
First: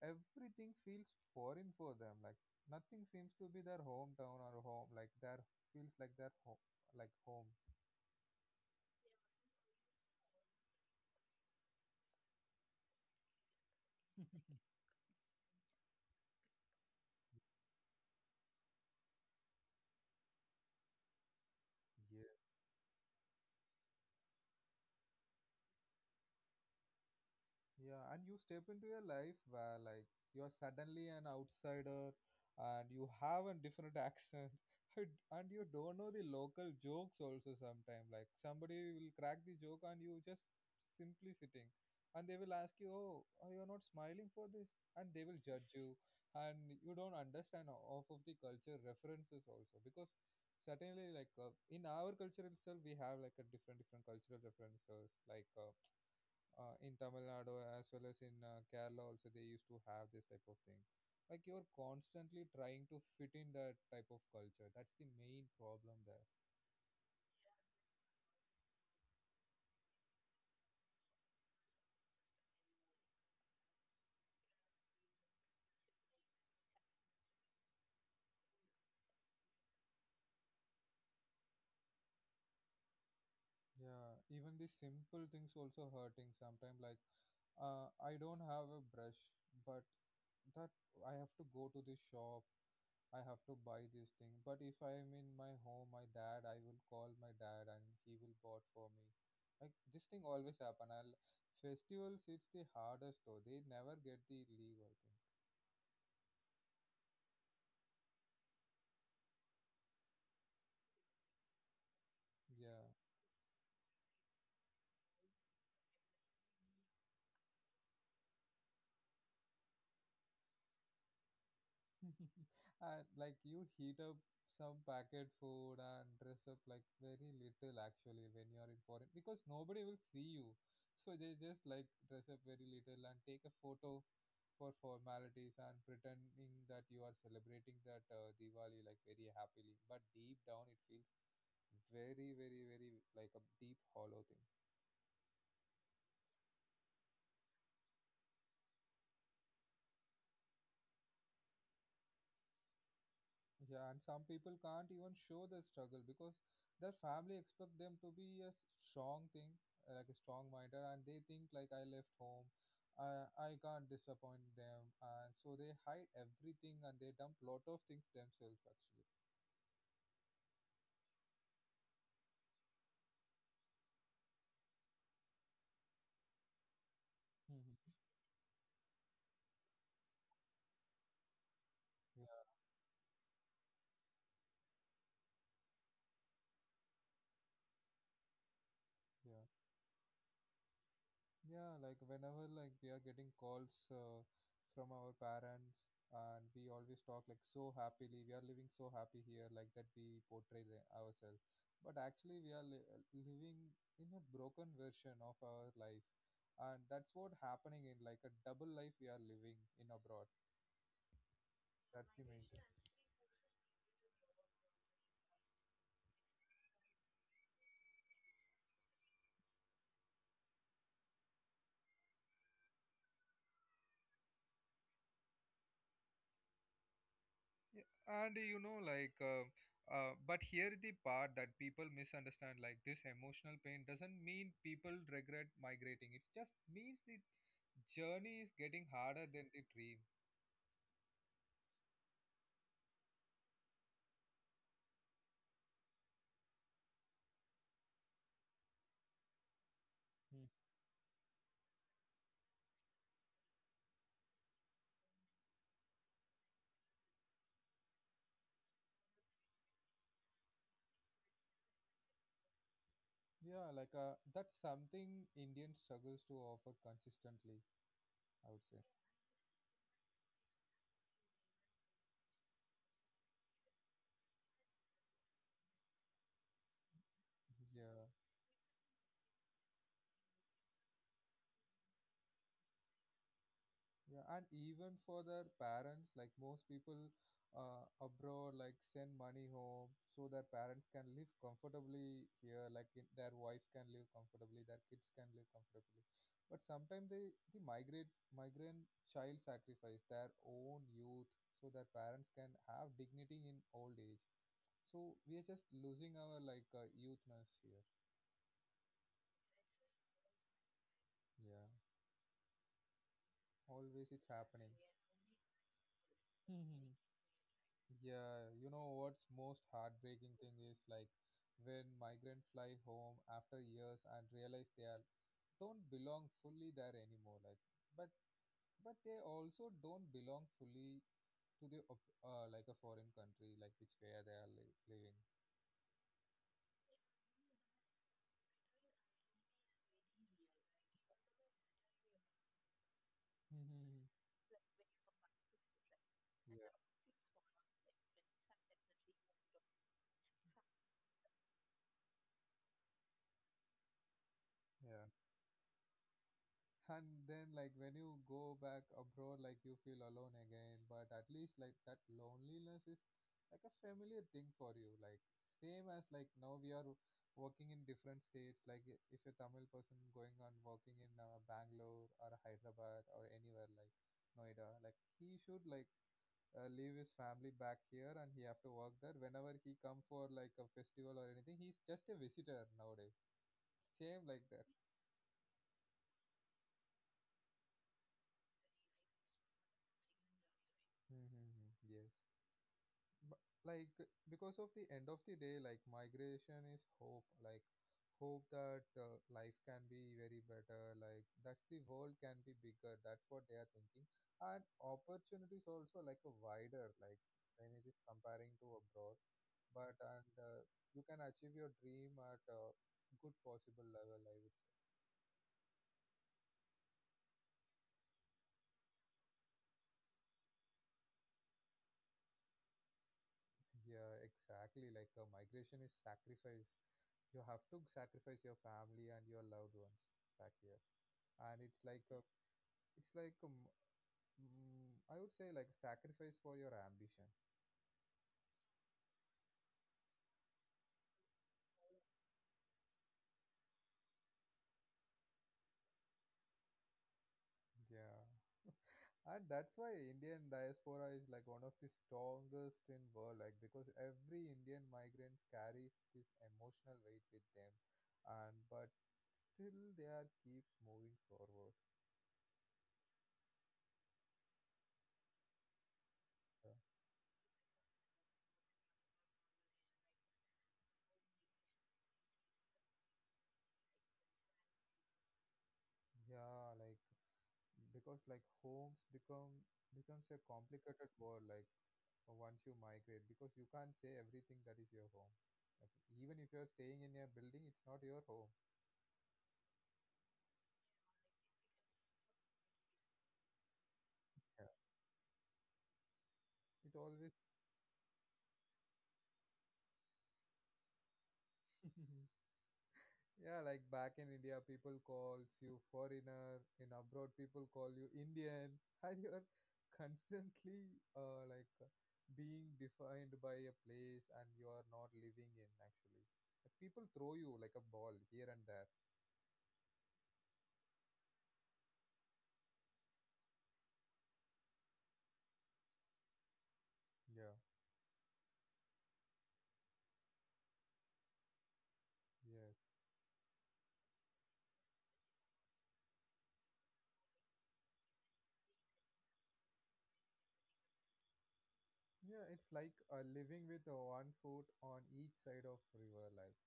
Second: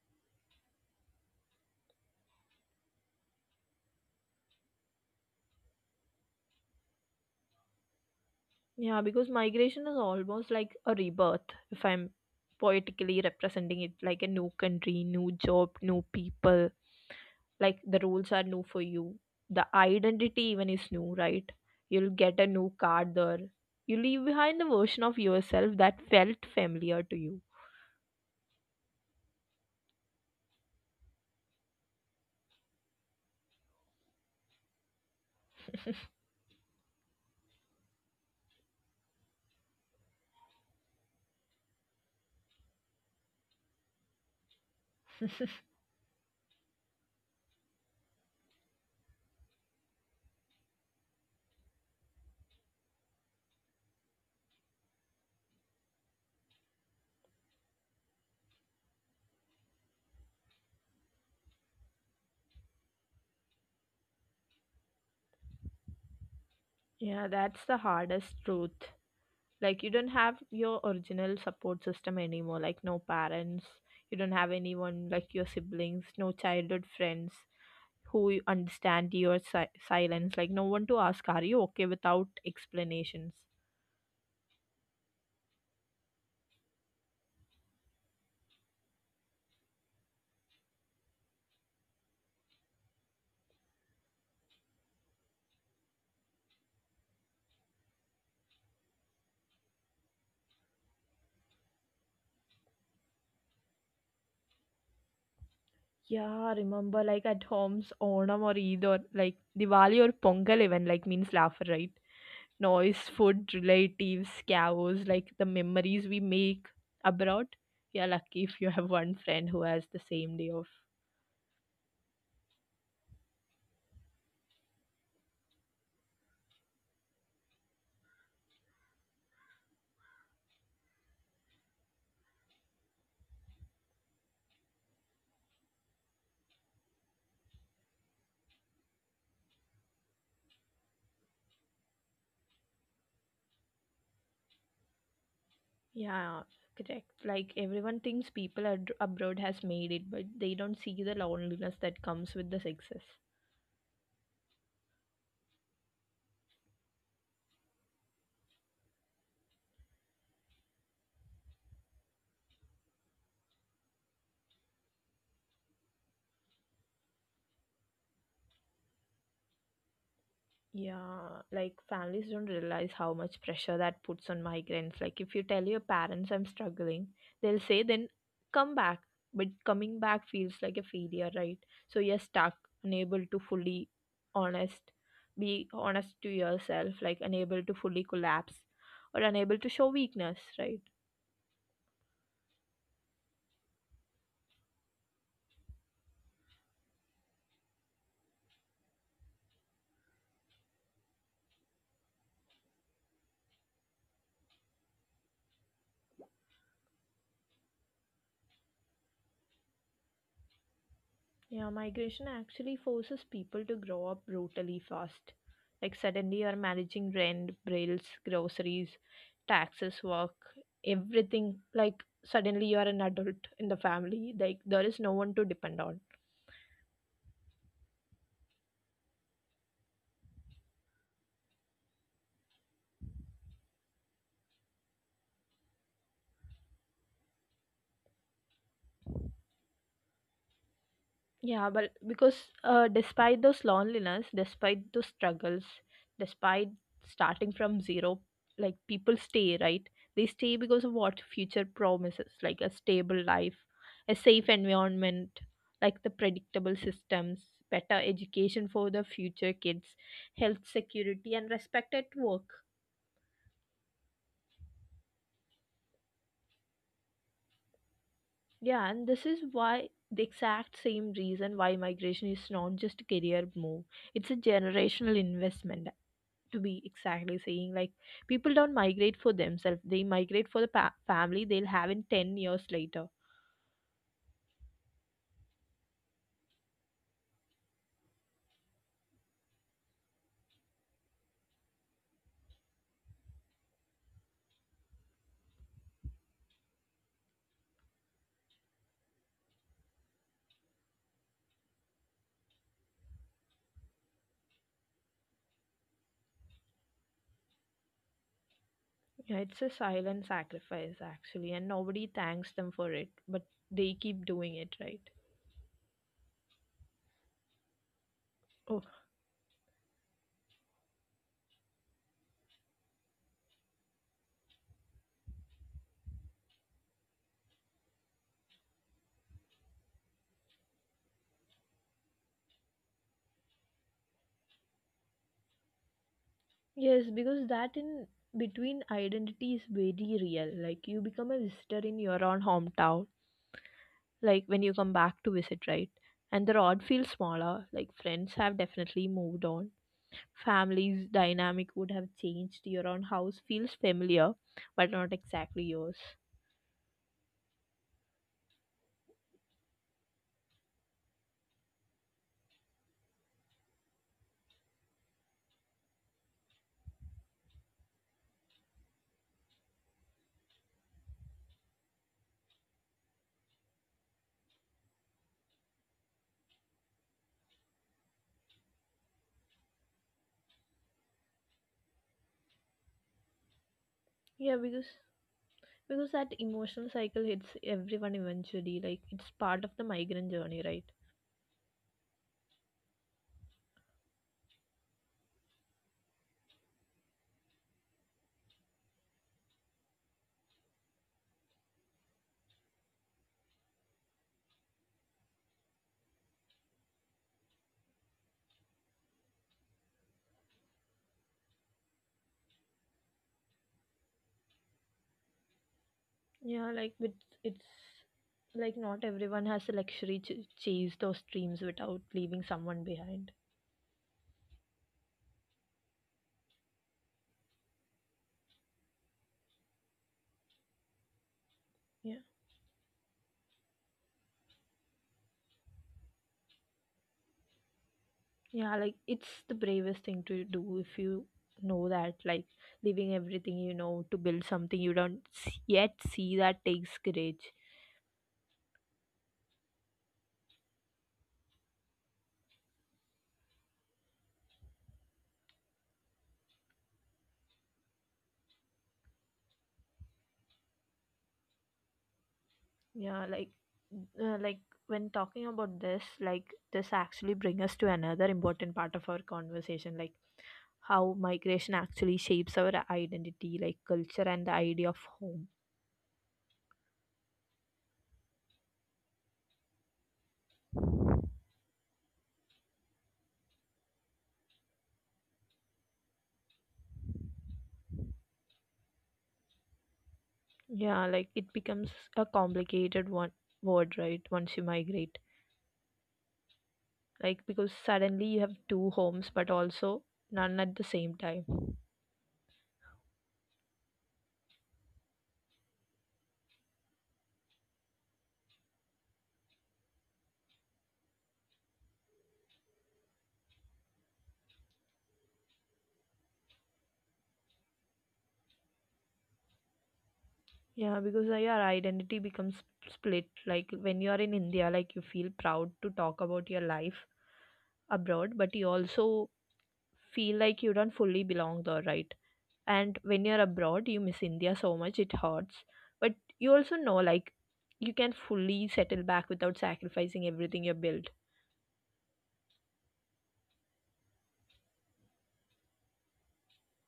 everything feels foreign for them. Like nothing seems to be their hometown or home. Like their feels like their home, like home. Yeah, because migration is almost like a rebirth, if I'm poetically representing it, like a new country, new job, new people. Like the rules are new for you. The identity even is new, right? You'll get a new card there. You leave behind the version of yourself that felt familiar to you. Yeah, and you step into a life where like you're suddenly an outsider, and you have a different accent and you don't know the local jokes also sometimes. Like somebody will crack the joke and you just simply sitting, and they will ask you, "Oh, oh, you're not smiling for this," and they will judge you, and you don't understand off of the culture references also, because certainly like in our culture itself we have like a different different cultural references, like in Tamil Nadu as well as in Kerala also they used to have this type of thing. Like you're constantly trying to fit in that type of culture. That's the main problem there. Yeah, that's the hardest truth. Like, you don't have your original support system anymore. Like, no parents, you don't have anyone like your siblings, no childhood friends, who understand your silence, like no one to ask are you okay without explanations. Yeah, even the simple things also hurting sometimes. Like I don't have a brush, but that I have to go to the shop, I have to buy this thing. But if I am in my home, my dad, I will call my dad and he will bought for me. Like this thing always happen. I'll festivals. It's the hardest though. They never get the leave, I think. Yeah, remember like at homes, Onam or Eid or like Diwali or Pongal even like means laughter, right? Yeah. Noise, food, relatives, chaos, like the memories we make abroad. You're lucky if you have one friend who has the same day off. And like you heat up some packet food and dress up like very little actually when you are in foreign, because nobody will see you. So they just like dress up very little and take a photo for formalities, and pretending that you are celebrating that Diwali like very happily. But deep down it feels very very very like a deep hollow thing. Yeah, correct. Like everyone thinks people abroad has made it, but they don't see the loneliness that comes with the success. Yeah, and some people can't even show their struggle because their family expect them to be a strong thing, like a strong minder, and they think like I left home, I can't disappoint them, and so they hide everything and they dump lot of things themselves actually. Yeah, like families don't realize how much pressure that puts on migrants. Like if you tell your parents I'm struggling, they'll say Mhm. then come back. But coming back feels like a failure, right? So you're stuck, Yeah, unable to fully honest, be honest to yourself, like unable to fully collapse or yeah. unable to show weakness, right? Yeah, like whenever like we are getting calls from our parents, and we always talk like so happily, we are living so happy here, like that we portray the, ourselves. But actually we are li living in a broken version of our life. And that's what happening in like a double life we are living in abroad. Yeah, That's the migration main thing. actually forces people to grow up brutally fast. Like suddenly you're managing rent, bills, groceries, taxes, work, everything. Like suddenly you're an adult in the family. Like there is no one to depend on. Yeah, and you know like but here the part that people misunderstand, like this emotional pain doesn't mean people regret migrating, it just means the journey is getting harder than the dream. Yeah, but because despite those loneliness, despite those struggles, despite starting from zero, like people stay, right? They Hmm. stay because of what future promises, like a stable life, a safe environment, like the predictable systems, better education for the future kids, health security, and respect at work. Yeah, like that's something Indian struggles to offer consistently, I would Yeah, say. and this is why the exact same reason why migration is not just a career move, it's a generational investment, to be exactly saying like Yeah, people don't migrate for themselves, they migrate for the family they'll have in 10 years later. yeah, and even for their parents, like most people abroad, like send money home so their parents can live comfortably here, like in, their wife can live comfortably, their kids can live comfortably. But sometimes they the migrate migrant child sacrifice their own youth so their parents can have dignity in old age. So we are just losing our like youthness here. Yeah, it's a silent sacrifice actually, and Yeah, nobody thanks them for it, but they always keep it's doing it, happening. right? Hmm. Yeah, you Oh know what's most heartbreaking thing is like when migrants fly home after years and realize they are don't belong fully there anymore. Like, but but they also don't belong fully to the like a foreign country, like which where they are living. yes, because that in between identity is very real, like you become a visitor in your own hometown, Hmm. like when you come back to visit, right? And the rod Yeah, feels smaller, like friends have definitely moved on. Family's dynamic would have changed. Your own house feels familiar, but yeah. not exactly yours. And then like when you go back abroad, like you feel alone again, but at least like that loneliness is like a familiar thing for you, like same as like now we are working in different states, like if a Tamil person going on working in Bangalore or Hyderabad or anywhere, like Noida, like he should like leave his family back here and he have to work there. Whenever he come for like a festival or anything, he's just a visitor nowadays, same like Yeah, that. because that emotional cycle hits everyone eventually. Like it's part of the migrant journey, right? Mm-hmm. Yes. b- like because of the end of the day, like migration is hope, like hope that life can be very better, like that's the world can be bigger, that's what they are thinking, and opportunities also like a wider, like when it is comparing to abroad. But and You can achieve your dream at a good possible level, I would say. Yeah, like with it's like not everyone has the luxury to chase those dreams without leaving someone behind. Yeah, exactly, like a migration is sacrifice. You have to sacrifice your family and your loved ones back here, and it's Yeah, like a, it's like a m- I would say like sacrifice for your ambition. yeah, like it's the bravest thing to do if you know that like leaving everything you know to build something you don't yet see, that takes courage. Yeah, and that's why Indian diaspora is like one of the strongest in world, like because every Indian migrants carries this emotional weight with them, and but still they are keeps moving forward. Yeah, like when talking about this, like this Yeah. actually bring us to another important part of our conversation, like how migration actually shapes our identity, like culture and the idea of home. Yeah, like because like homes become becomes a complicated world like once you migrate, because you can't say everything that is your home. Like even if you're staying in a building, it's not your home. Yeah, like it becomes a complicated one word, right? Once you Yeah. migrate, It like always. because suddenly you have two homes, but also none at the same time. Yeah, like back in India, people calls you foreigner. In abroad, people call you Indian. And you're constantly being defined by a place and you are not living in actually. Like, people throw you like a ball here and there. Yeah, because your identity becomes split. Like when you are in India, like you feel proud to talk about your life Yeah, abroad, but you also feel like you don't fully belong there, right? And yes. when you're abroad, you miss India so much, it hurts. But you also know, like, you can fully settle back without sacrificing everything you built. Yeah, it's like living with one foot on each side of river. Like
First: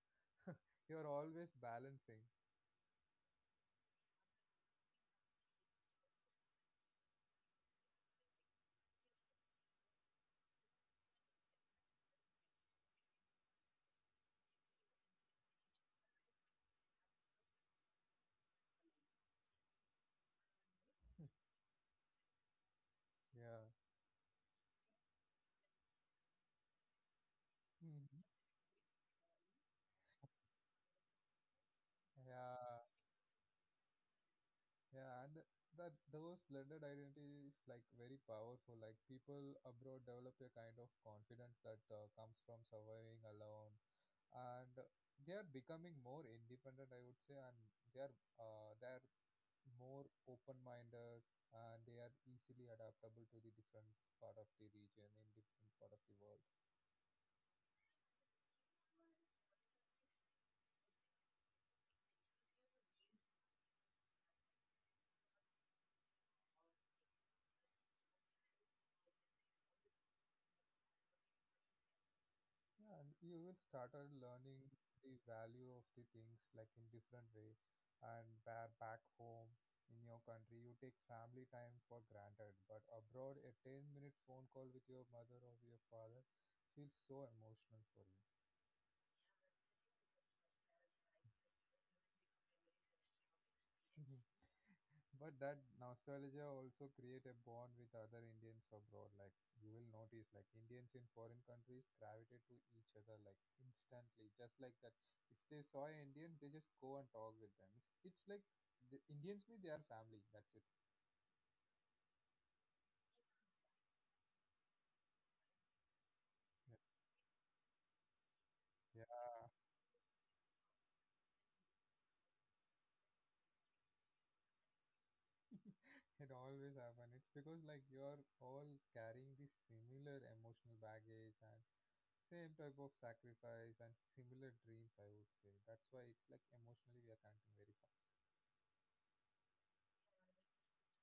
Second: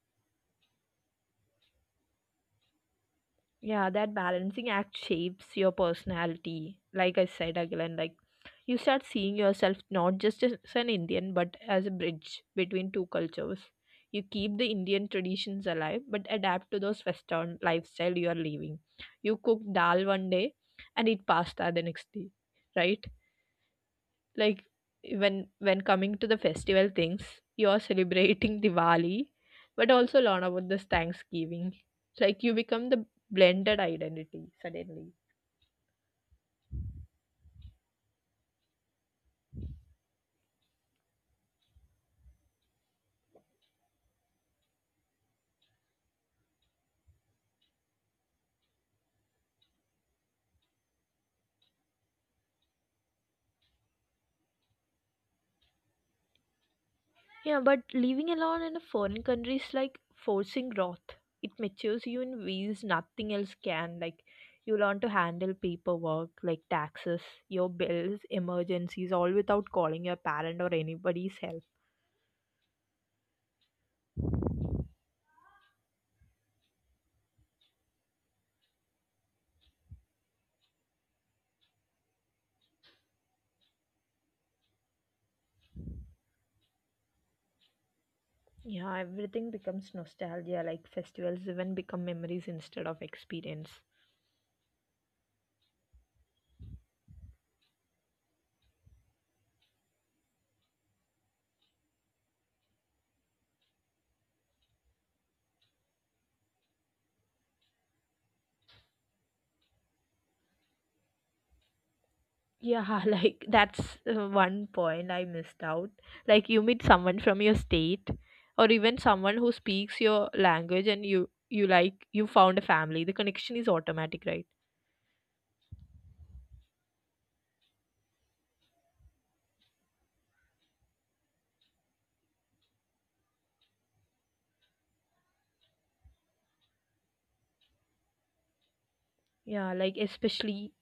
you're always balancing. Yeah, that balancing act shapes your personality, like I said again, like you start seeing yourself not just as an Indian but as a bridge between two cultures. You keep the Indian traditions alive but adapt to those Western lifestyle you are living. You cook dal one day and eat pasta the next day, right? Yeah. Like when coming to the festival things, you're Mhm. celebrating Diwali but also learn about this Thanksgiving. Like you Yeah. become the blended identity Yeah, suddenly. and that those blended identities like very powerful. Like people abroad develop a kind of confidence that comes from surviving alone, and they are becoming more independent, I would say, and they are they are more open-minded, and they are easily adaptable to the different part of the region in different part of the world. Yeah, but living alone in a foreign country is like forcing growth. It matures you in ways nothing else can, like you learn to handle paperwork like taxes, your bills, emergencies, all without calling your parent or anybody's help. Yeah, and you will started learning the value of the things like in different way, and back home in your country you take family time for granted, but abroad a 10-minute phone call with your mother or your father feels so emotional for you. Yeah, everything becomes nostalgia, like festivals even become memories instead of experience. But that nostalgia also create a bond with other Indians abroad. Like you will notice, like Indians in foreign countries gravitate to each other like instantly, just like that. If they saw an Indian, they just go and talk with them. It's like the Indians mean they are family. That's it. Yeah, like that's one point I missed out. Like you meet someone from your state or Yeah. even Yeah, someone who speaks your language and you like you found a family. The connection is automatic, right? it always happen. It's because like you're all carrying this similar emotional baggage and same type of sacrifice and similar dreams. I would say that's why it's like emotionally we are connecting very Yeah, like especially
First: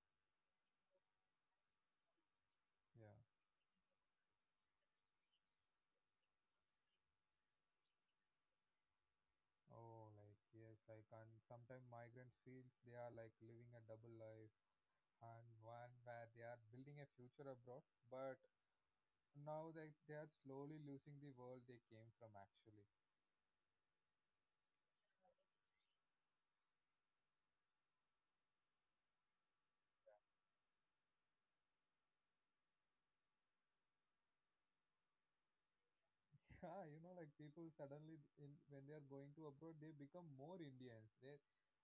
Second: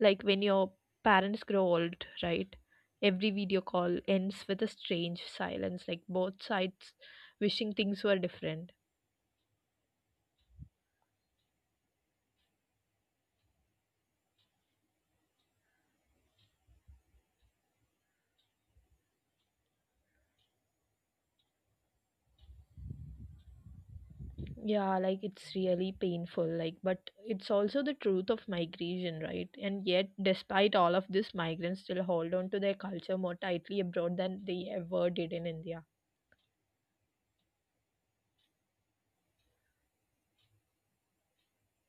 like when your parents grow old, right? fast. Every Yeah. video call ends with a strange silence, like both sides wishing things were different. Oh, like yes, like and sometimes migrants feels they are like living a double life, and one where they are building a future abroad, but now they are slowly losing the world they came from actually. Yeah, like it's really painful, like, but it's also the truth of migration, right? And yet, despite all of this, migrants still hold on to their culture more tightly abroad than they ever did in India. Yeah, you know, like people suddenly in when they are going to abroad, they become more Indians. They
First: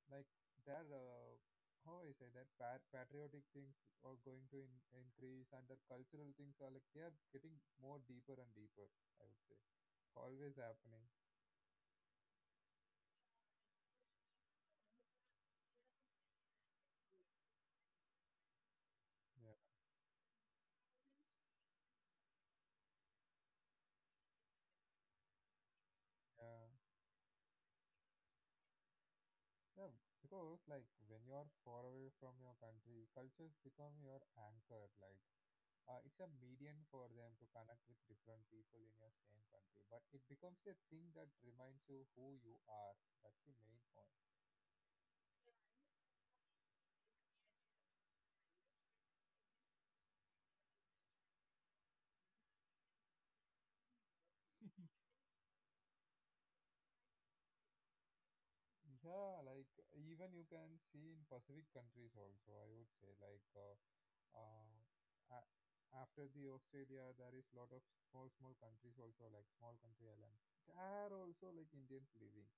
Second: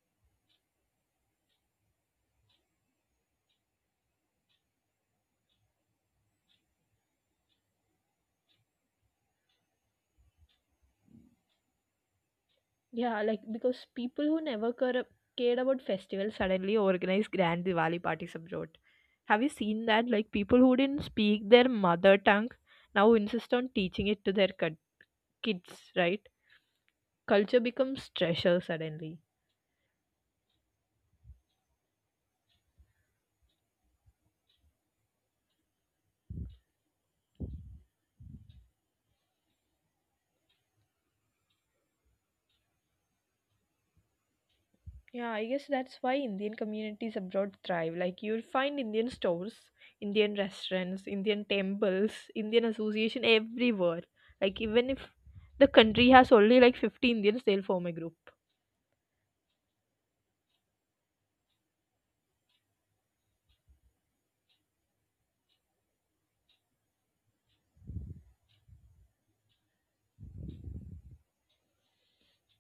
like their how I say that patriotic things are going to increase, and their cultural things are like they are getting more deeper and deeper. I would say, always happening. Yeah, like because people who never care, cared about festivals suddenly organize grand Diwali parties abroad. Have you Yeah. seen that? Like people who didn't speak their mother tongue now insist on teaching it to their kids, right? Yeah, Culture becomes treasure suddenly. yeah, because like when you're far away from your country, cultures become your anchor. Like it's a medium for them to connect with different people in your same country, but it becomes a thing that reminds you who you are. That's the main point. Yeah, I guess that's why Indian communities abroad thrive. Like you'll find Indian stores, Indian restaurants, Indian temples, Indian association everywhere. Like even if the country has only like 50 Indians, they'll form a group. Yeah, like even you can see in Pacific countries also, I would say, like uh, a- after the Australia, there is lot of small small countries also, like small country islands. There are also like Indians living,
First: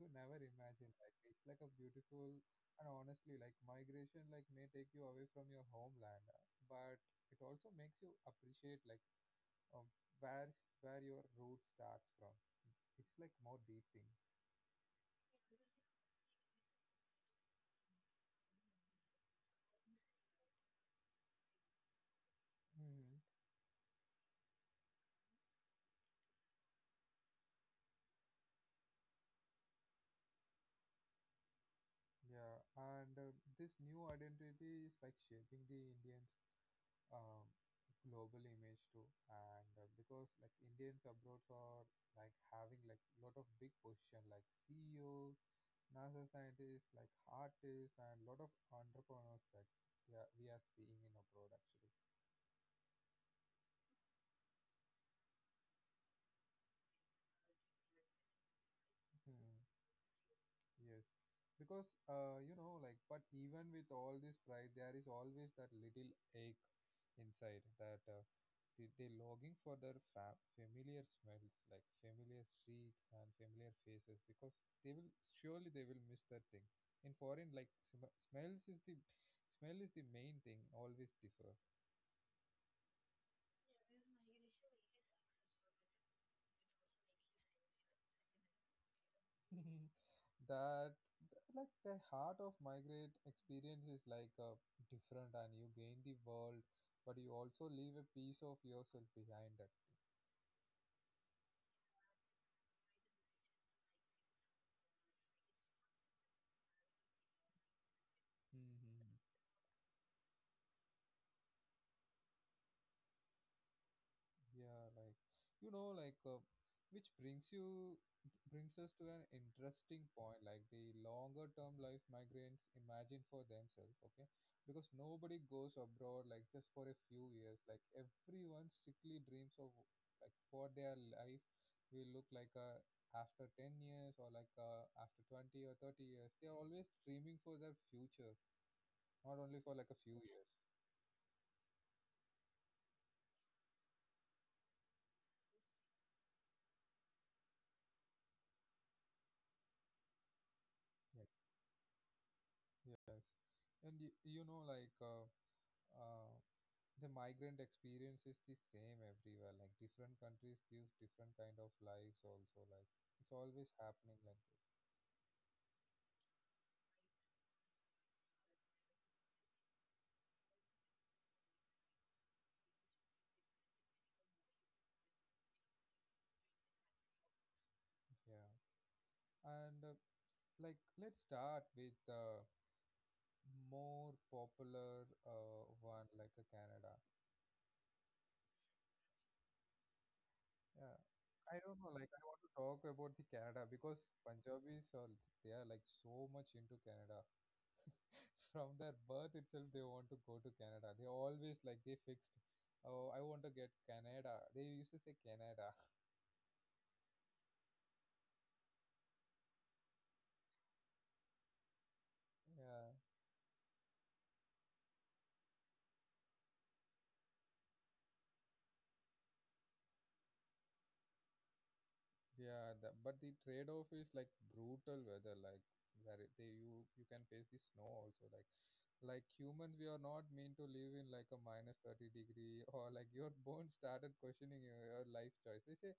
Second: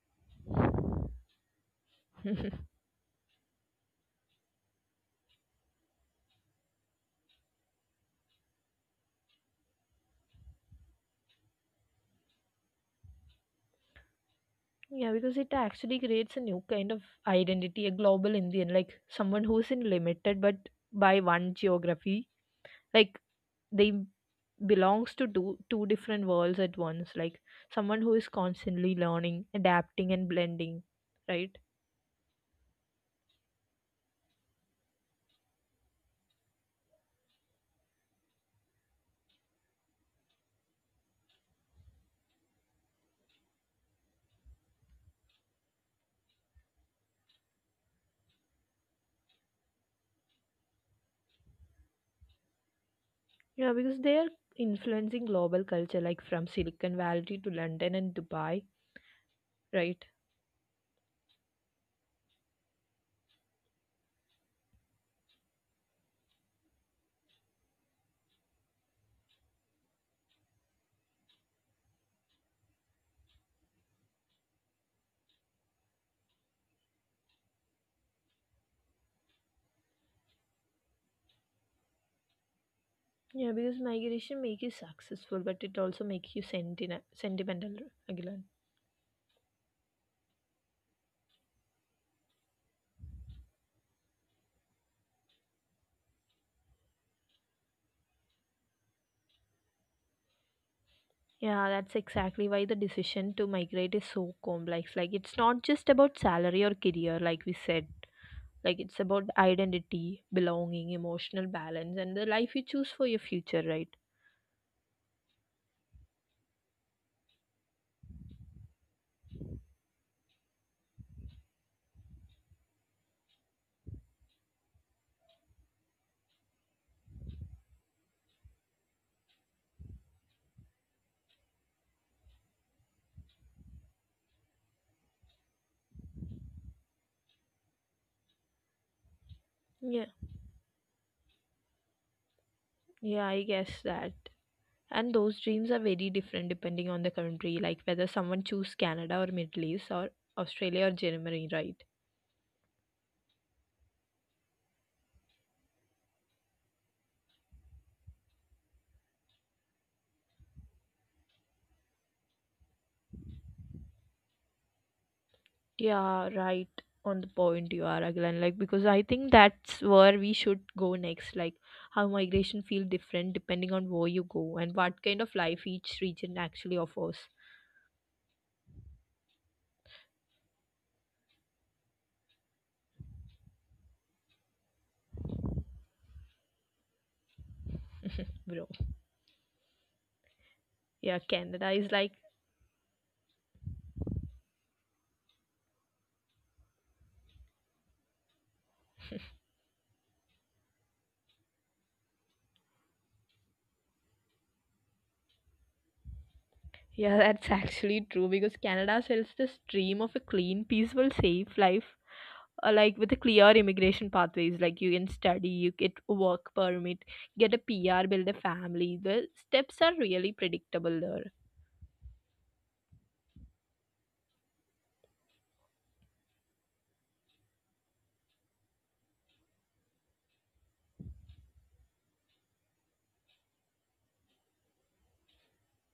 you never imagine, like it's like a beautiful. Yeah, And honestly, like migration like may take you away from your homeland, but it also makes you appreciate like um, where where your route starts from. It's like more deep thing. because it actually creates a new kind of identity, a global Indian, like someone who's in limited but by one geography, Hmm. like they belongs to two different worlds at once, like someone who is constantly learning, adapting and blending, right? Yeah, and this new identity is like shaping the Indian, um, global image too, and because like Indians abroad are like having like lot of big position, like CEOs, NASA scientists, like artists and lot of entrepreneurs, like yeah, we are seeing in abroad actually. Yeah, because they are influencing global culture, like from Silicon Valley to London and Dubai, right? Yes, because you know, like, but even with all this pride, there is always that little ache inside that they longing for their familiar smells, like familiar streets and familiar faces, because they will surely they will miss that thing. In foreign, like smell is the main thing, always differ. Yeah, because migration make you successful but it also makes you sentimental again. That like the heart of migrate experience is like different, and you gain the world but you also leave a piece of yourself behind it. Yeah, that's exactly why the decision to migrate is so complex, like it's not just about salary or career like we said, like it's about identity, belonging, emotional balance and the life you choose for your future, right? Yeah, like you know, like uh, which brings us to an interesting point, like the longer term life migrants imagine for themselves, okay? Because nobody goes abroad like just for a few years. Like everyone strictly dreams of like what their life will look like after 10 years, or like after 20 or 30 years. They are always dreaming for their future, not only for like a Yeah, few years. yeah, I guess that. And those dreams are very different depending on the country, like whether someone choose Canada or Middle East or Australia or Yeah. Germany, right? Yes. And you know like uh, the migrant experience is the same everywhere. Like different countries gives different kind of lives also, like it's always happening like this. Yeah, right on the point you are again, like because I think that's where we should go next, like how migration feel different depending on where you go and what kind of life each region actually offers. Yeah, and like let's start with the more popular one, like a Canada. Bro, Yeah, yeah, I Canada don't know, is like I like, want to talk about the Canada because Punjabis are they are like so much into Canada. From their birth itself they want to go to Canada. They always like they fixed, oh, I want to get Canada, they used to say Canada. yeah, that's actually true because Canada sells this dream of a clean, peaceful, safe life, Yeah, like with a clear immigration pathways. Like you can study, you get a work permit, get a PR, build a family. The steps are really predictable there. yeah, the, but the trade-off is like brutal weather, like where it- they you you can face the snow also. Like humans, we are not meant to live in like a minus 30 degree or like your bones started questioning your life choice. They say,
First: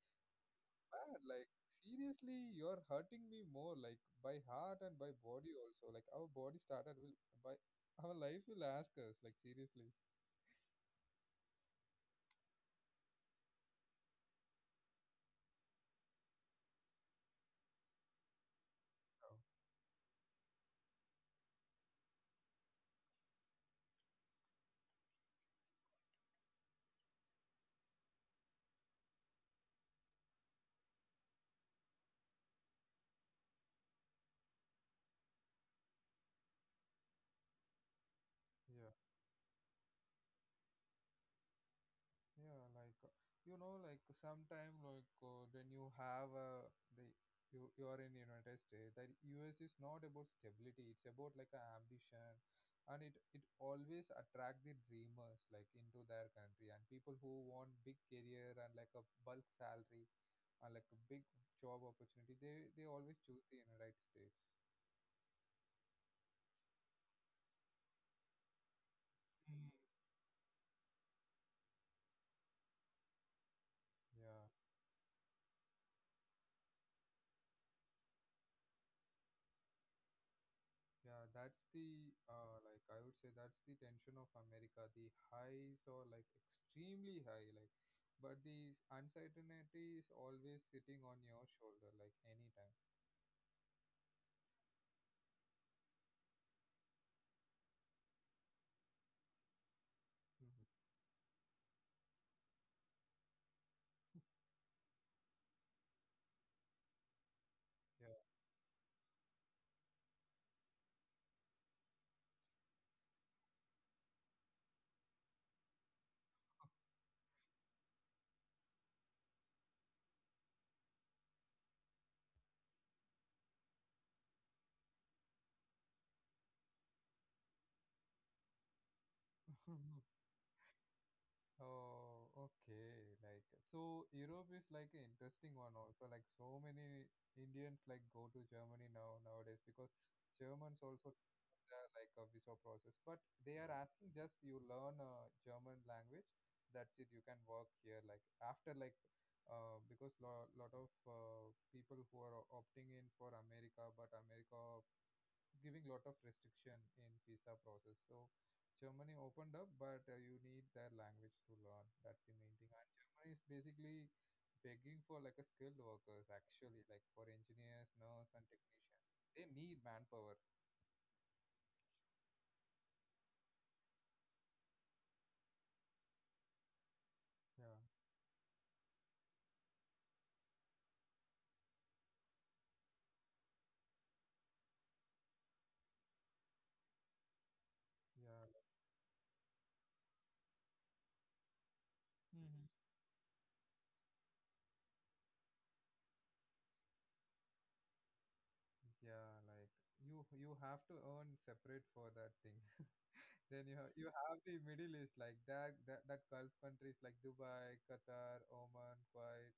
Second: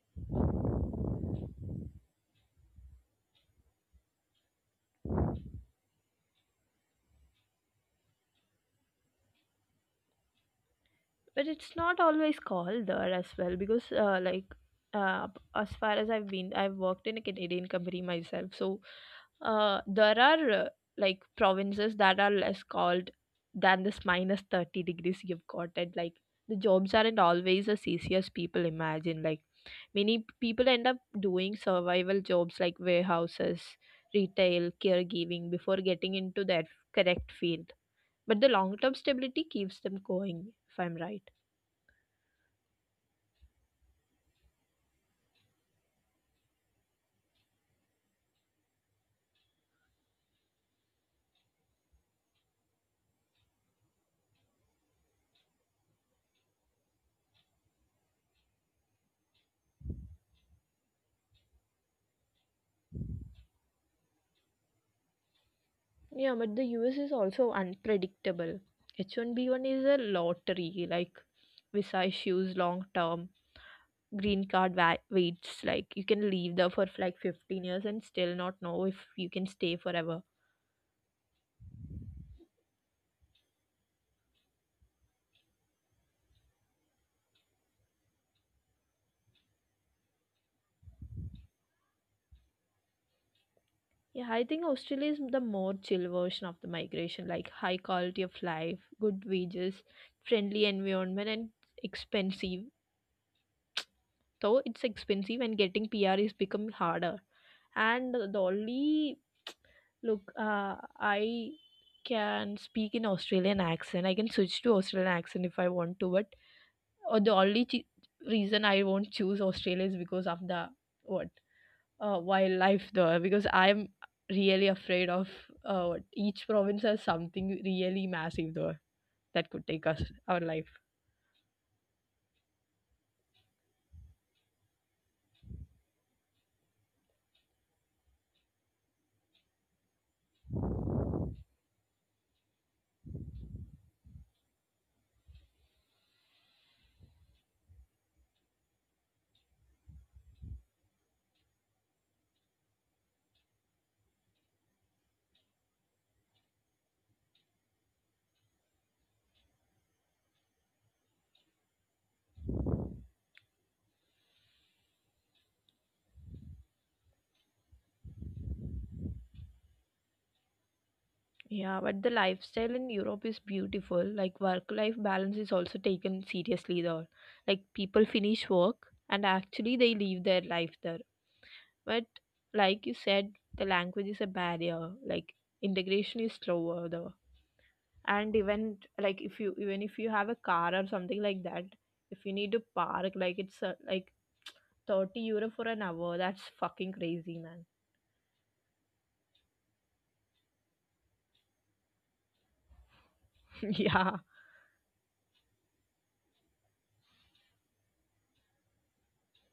man, like seriously, you're hurting me more, like by heart and by body also. Like our body started will by our life will ask us, like seriously. But it's not always called there as well because uh, as far as I've worked in a Canadian company myself. So Oh, there are like provinces that are less called than this minus 30 degrees, you've got it. Like the jobs aren't always as easy as people imagine. Like many people end up doing survival jobs like warehouses, retail, caregiving before getting into their correct field, but the long yeah. term stability keeps them going, if I'm right. Yeah, like you know, like sometime like when you have the you you are in United States, that US is not about stability. It's about like an ambition, and it always attract the dreamers like into their country, and people who want big career and like a bulk salary and like a big job opportunity. They always choose the United States. Yeah, but the US is also unpredictable. H1B1 is a lottery, like visa issues long term, Yeah. green waits, like you can leave there for like 15 years and still not know if you can stay forever. Yeah, that's the like I would say that's the tension of America. The highs are like extremely high, like, but the uncertainty is always sitting on your shoulder, like anytime. Yeah, I think Australia is the more chill version of the migration, like high quality of life, good wages, friendly Mhm. environment, and expensive. Though it's expensive and getting PR is become harder, and Yeah. the only— look, I can speak in Australian accent. I can switch to Australian accent if I want to, but uh, the only ch- reason I won't choose Australia is because of the— what, wildlife there. Because I'm really afraid of what each province has something really massive there that could take us our life. Oh, okay. Like, so Europe is like an interesting one also. Like, so many Indians like go to Germany now nowadays, because Germans also have like a visa process, but they are asking just you learn a German language. That's it. You can work here. Like after like, because lo lot of people who are opting in for America, but America giving lot of restriction in visa process. So Germany opened up, but you need their language to learn. That's the main thing. And Germany is basically begging for like a skilled workers actually, like for engineers, nurse, and technicians. They need manpower. Yeah, but the lifestyle in Europe is beautiful. Like work-life balance is also taken seriously there. Like Yeah, people finish work and actually they live their life there. But like you said, the language is a barrier. Like integration is slower though. And yeah, even like if you even if you have a car or something like that, if you need hmm to park, like it's like €30 for an hour. That's fucking crazy, man. yeah. Like you have to earn separate for that thing. Then you Yeah. have the Middle East, like that Gulf countries like Dubai, Qatar, Oman, Kuwait.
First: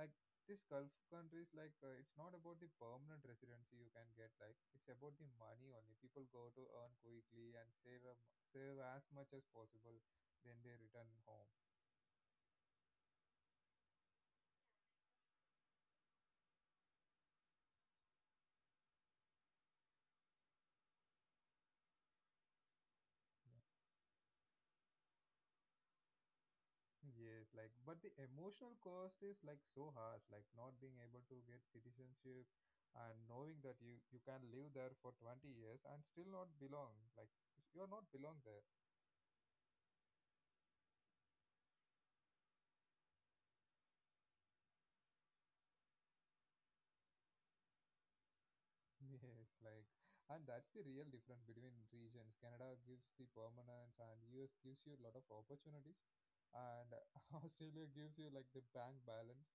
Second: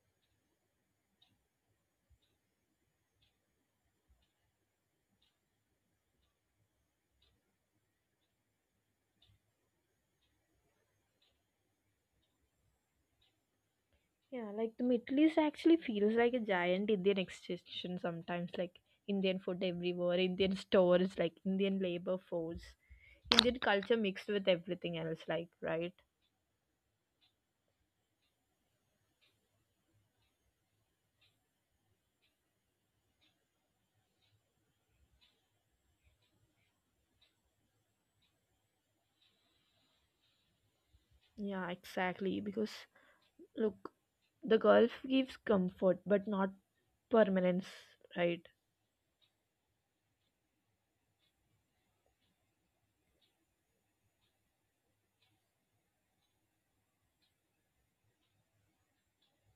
Like, this Gulf countries like it's not about the permanent residency you can get, like it's about the money. Only people go to earn quickly and save a m save as much as possible. Then they return home. Yeah, like the Middle East actually feels like a giant Indian extension sometimes, like Indian food everywhere, Indian stores, like Indian labor force, Indian culture mixed with everything else, like, right? Yes, like, but the emotional cost is like so harsh, like not being able to get citizenship and knowing that you can live there for 20 years and still not belong, like you're not belong there. Yeah, exactly. Because, look, the golf gives comfort but not permanence, right? Yes, like, and that's the real difference between regions. Canada gives the permanence, and US gives you a lot of opportunities, and Australia gives you like the bank balance.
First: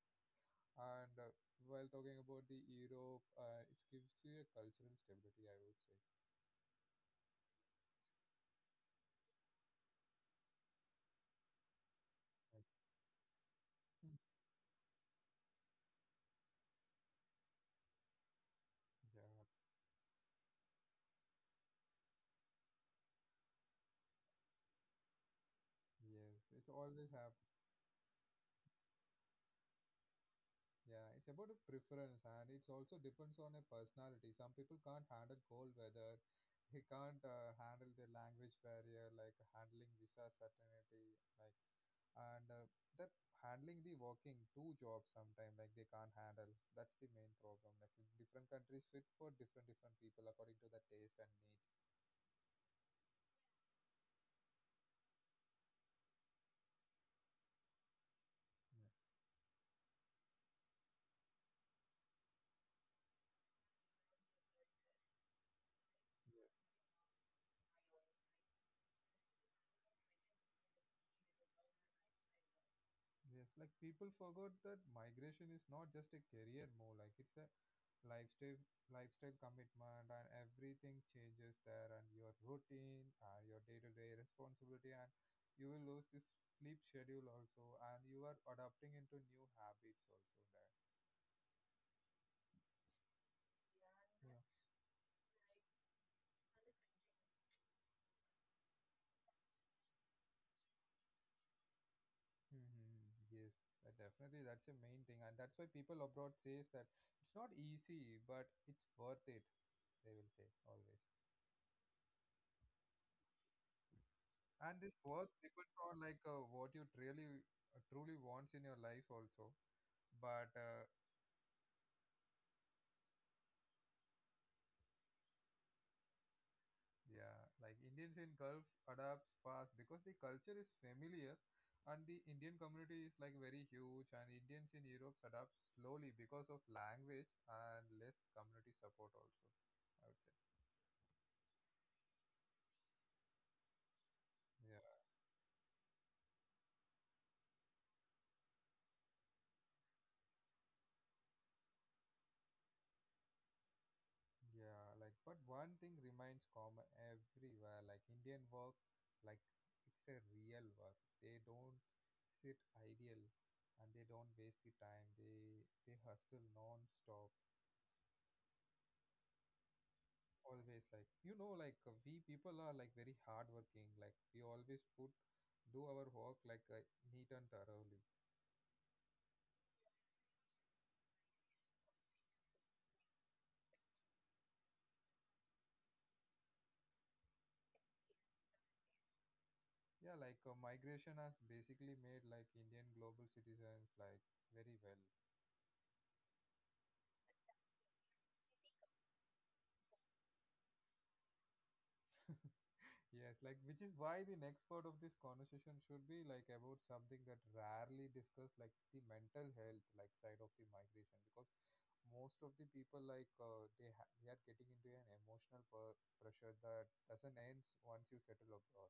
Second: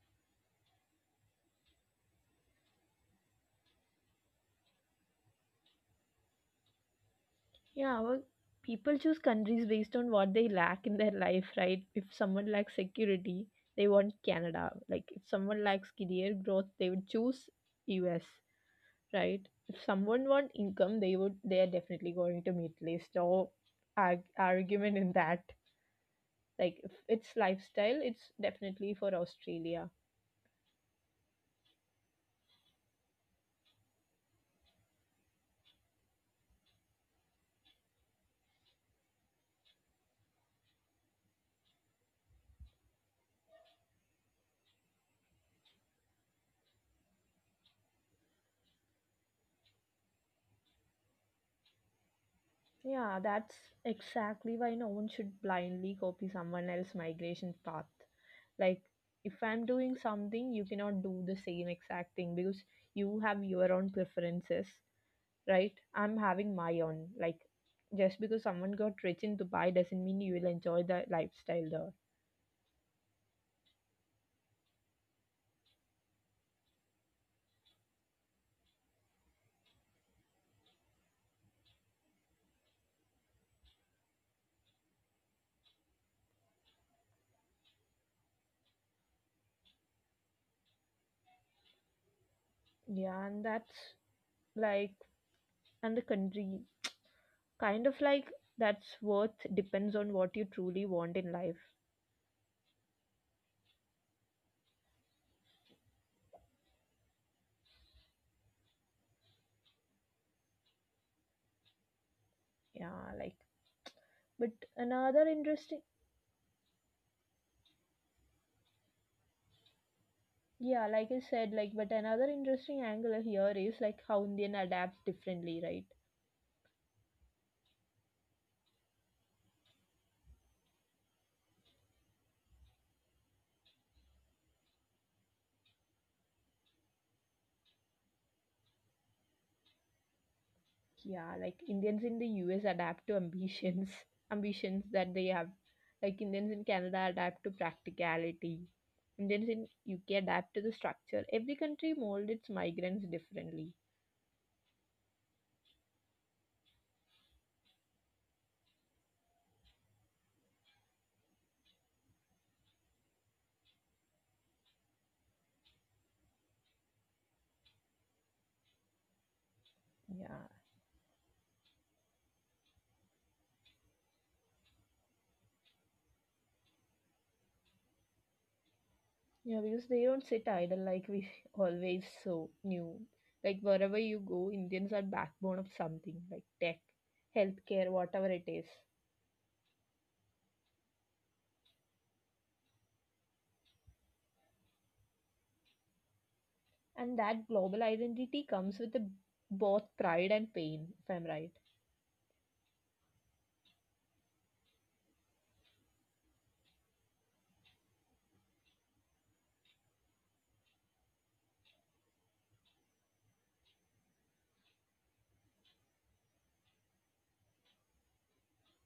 And while talking about the Europe, it gives you a cultural stability, I would say. Yeah, well, people choose countries based on what they lack in their life, right? If someone Right. lacks security, they want Mm. Canada. Like if someone lacks career growth, they would choose US, Yeah, right? If someone want income, they would— they are definitely going to meet list or argument in that. yes, it's Like if always it's happening. lifestyle, it's definitely for Australia. Yeah, it's about a preference, and it also depends on a personality. Some people can't handle cold weather. They can't handle the language barrier, like handling visa certainty, like, and that handling the working two jobs sometimes, like they can't handle. That's the main problem. Like different countries fit for different different people according to the taste and needs. Yeah, that's exactly why no one should blindly copy someone else's migration path. Like, if I'm doing something, you cannot do the same exact thing because you have your own preferences, right? I'm having Yeah. my own. Like, just because someone got rich in Dubai doesn't mean you will enjoy the lifestyle there. Yes, like people forgot that migration is not just a career move, like it's a lifestyle lifestyle commitment and everything changes there, and your routine, your day-to-day responsibility, and you will lose this sleep schedule also, and you are adapting into new habits also there. Yeah, and that's Yeah. like, and the country kind of like that's worth depends on what you truly want in life. Hmm. Yes, that definitely that's a main thing, and that's why people abroad says that it's not easy but it's worth it, they will say always. Yeah, like, but And this another works depends interesting on like, what you really truly wants in your life also, but Yeah, like I said, like but another interesting angle here is like how Indian adapts differently, right? yeah, like Indians in Gulf adapts fast because the culture is familiar, and the Indian community is like very huge. And Indians in Europe adapt slowly because of language and less community support also, I would say. Yeah, like Indians in the US adapt to ambitions, Yeah. ambitions that they have. Like Indians in Canada adapt to practicality. Indians in UK adapt to the structure. Every country molds its migrants differently. Yeah, like, but one thing remains common everywhere, like Indian work, like it's a real work. They don't sit idle, and they don't waste the time. They hustle non-stop, Yeah. always. Like like we people are like very hardworking. Like we always put do our work like neat and thoroughly. Yeah, because they don't sit idle like we always so knew. Like wherever you go, Indians are backbone of something, like tech, healthcare, whatever it is. Yeah, like migration has basically made like Indian global citizens, like very well. And that global identity comes with the both pride and pain, if I'm right. Yes, like which is why the next part of this conversation should be like about something that rarely discussed, like the mental health like side of the migration, because most of the people like they are getting into an pressure that doesn't end once you settle abroad.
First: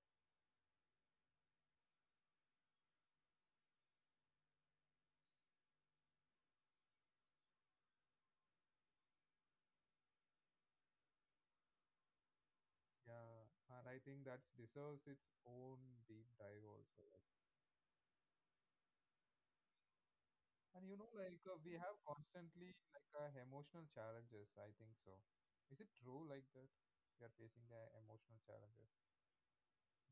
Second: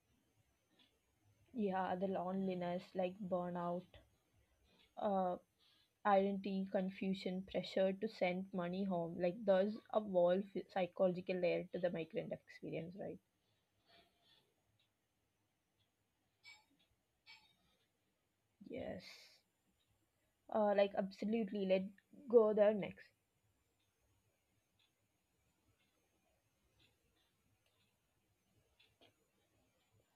Yeah, the loneliness, like burnout, uh, identity confusion, pressure to send money home. Like, there's a whole psychological layer to the migrant experience, right? Yeah, and I think that deserves its own deep dive also. Like, Yes. And Like, like absolutely. we Let have go there constantly next. like emotional challenges. I think so. Is it true like that? We are facing the emotional challenges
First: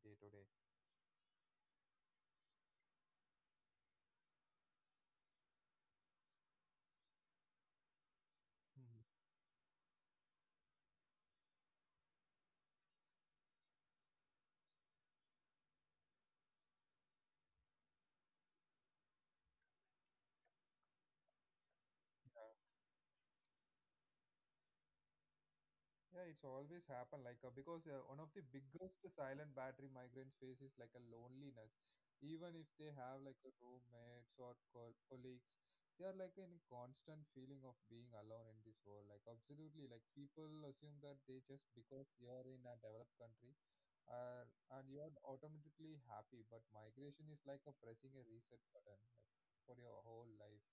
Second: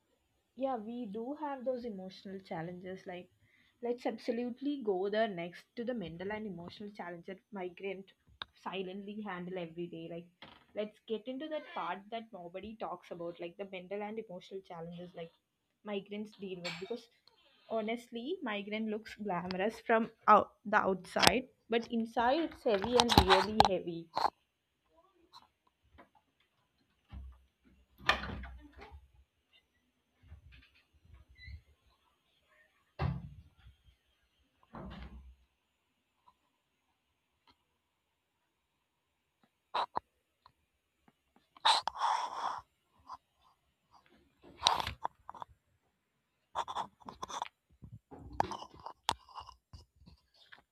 day to day. Yeah, we do have those emotional challenges. Like let's absolutely go there next to the mental and emotional challenge that migrant Mhm. silently handle every day. Like let's get into that part that nobody talks about, like the mental and emotional challenges like migrants deal with. Because honestly, migrant looks glamorous from out the outside, but inside Yeah, it's heavy and really heavy. yeah, it's always happen like because one of the biggest silent battery migrants face is like a loneliness. Even if they have like a roommates or colleagues, they are like in a constant feeling of being alone in this world. Like absolutely, like people assume that they just because you're in a developed country, uh, and you're automatically happy. But migration is like a pressing a reset button, like for your whole life,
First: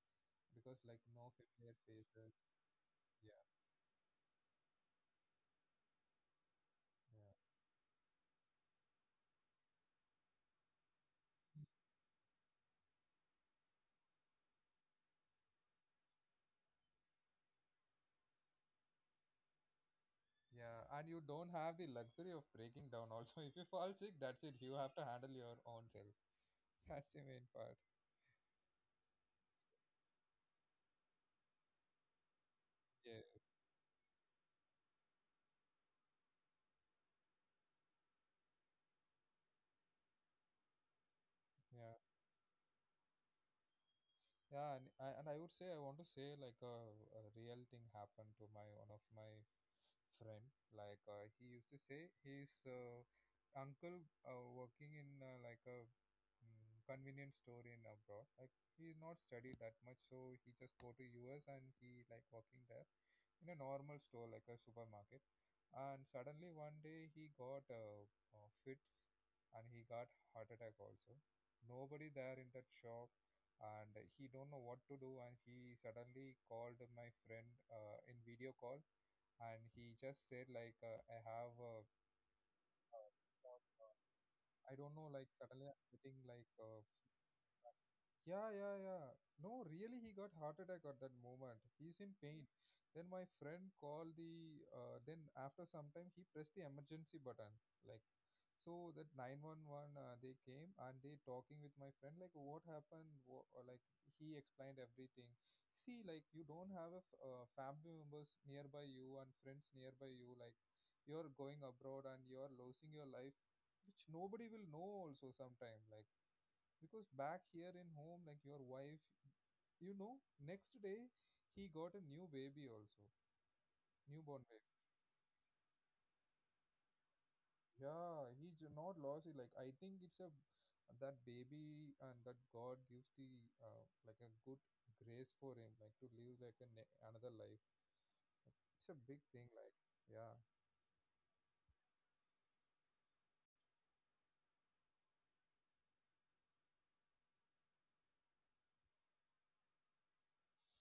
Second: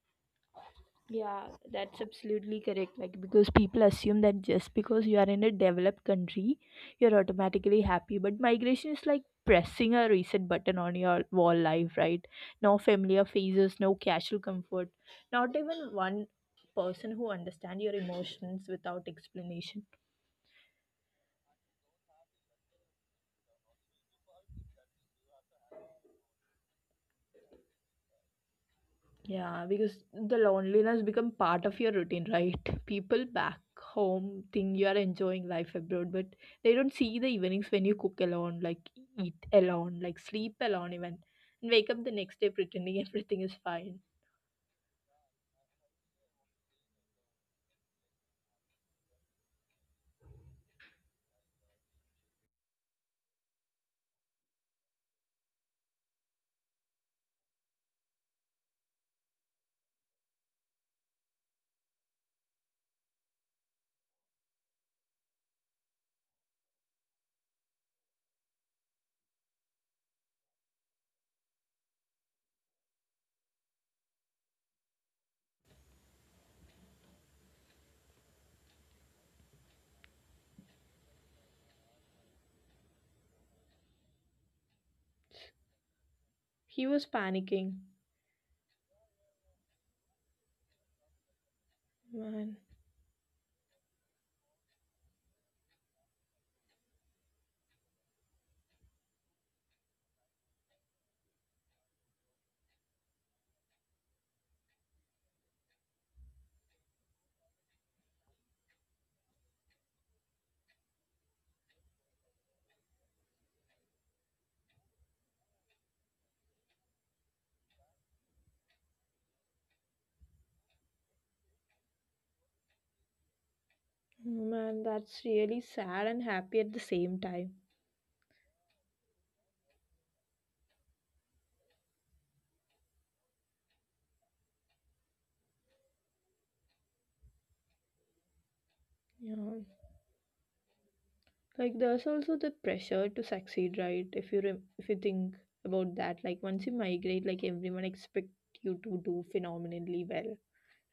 because like no Yeah, familiar that's faces. absolutely correct. Like, Yeah, because people assume that just because you are in a developed country, you're yeah. automatically happy. But migration is like pressing a reset button on your wall life, right? No familiar faces, no casual comfort, not even one person who understands your emotions without explanation. Yeah, and you don't have the luxury of breaking down also. If you fall sick, that's it. You have to handle your own self. That's the main part. Yeah, because the loneliness become part of your routine, right? Yeah, People back home think you are enjoying life abroad, but they don't see the evenings when you cook alone, like eat alone, like sleep alone even, and wake yeah. up the next day pretending everything is fine. Yeah, and I would say I want to say like a real thing happened to my one of my friend. Like he used to say his uncle working in like a convenience store in abroad. Like he not studied that much, so he just go to US and he like working there in a normal store like a supermarket. And suddenly one day he got fits, and he got heart attack also. Nobody there in that shop, and he don't know what to do, and he suddenly called my friend in video call, and he just said like I have uh, I don't know, like suddenly I'm getting like He was panicking. yeah, yeah, yeah. No, really, he got heart attack at that moment. He's in pain. Man, Then my friend called the. Then after some time, he pressed the emergency button. Like, so that 911, they came and they talking with my friend like, what happened? Wha or like he explained everything. See, like you don't have a family members nearby you and friends nearby you. Like, you're going abroad, and you're losing your life, which nobody will know also sometime. Like because back here in home like your wife, you know next day he got a new baby also, newborn baby. Man, that's really sad and happy at the same time. Yeah, he not lost it, like I think it's a, that baby and that god gives the like a good grace for him, like to live like a another life. It's a big Yeah. thing, like yeah. Like there's also the pressure to succeed, right? If you if you think about that, like once you migrate, like everyone expect you to do phenomenally well.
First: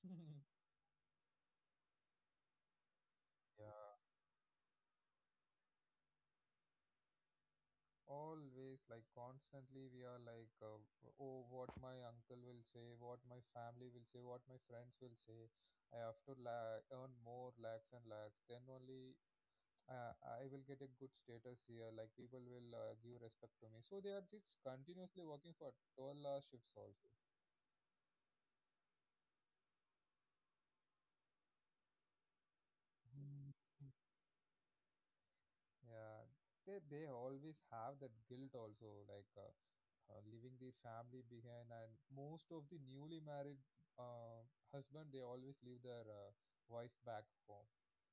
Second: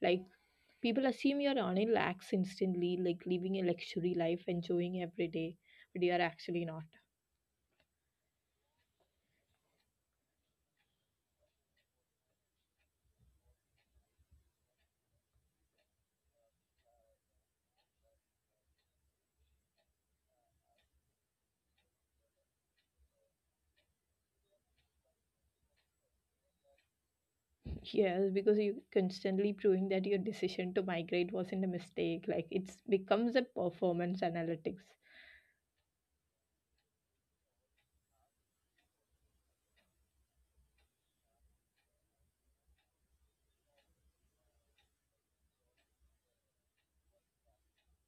Like people assume you're earning lakhs instantly, like living a Yeah, luxury life, enjoying every day, but you are actually not. always, like constantly we are like oh, what my uncle will say, what my family will say, what my friends will say. I have to earn more lakhs and lakhs, then only uh, I will get a good status here, like people will give respect to me. So they are just continuously working for 12-hour shifts also. Yes, because you constantly proving that your decision to migrate wasn't a mistake. Like it's becomes a Mm. performance analytics. Yeah, they always have that guilt also, like leaving their family behind. And most of the newly married uh, husband, they always leave their wife back home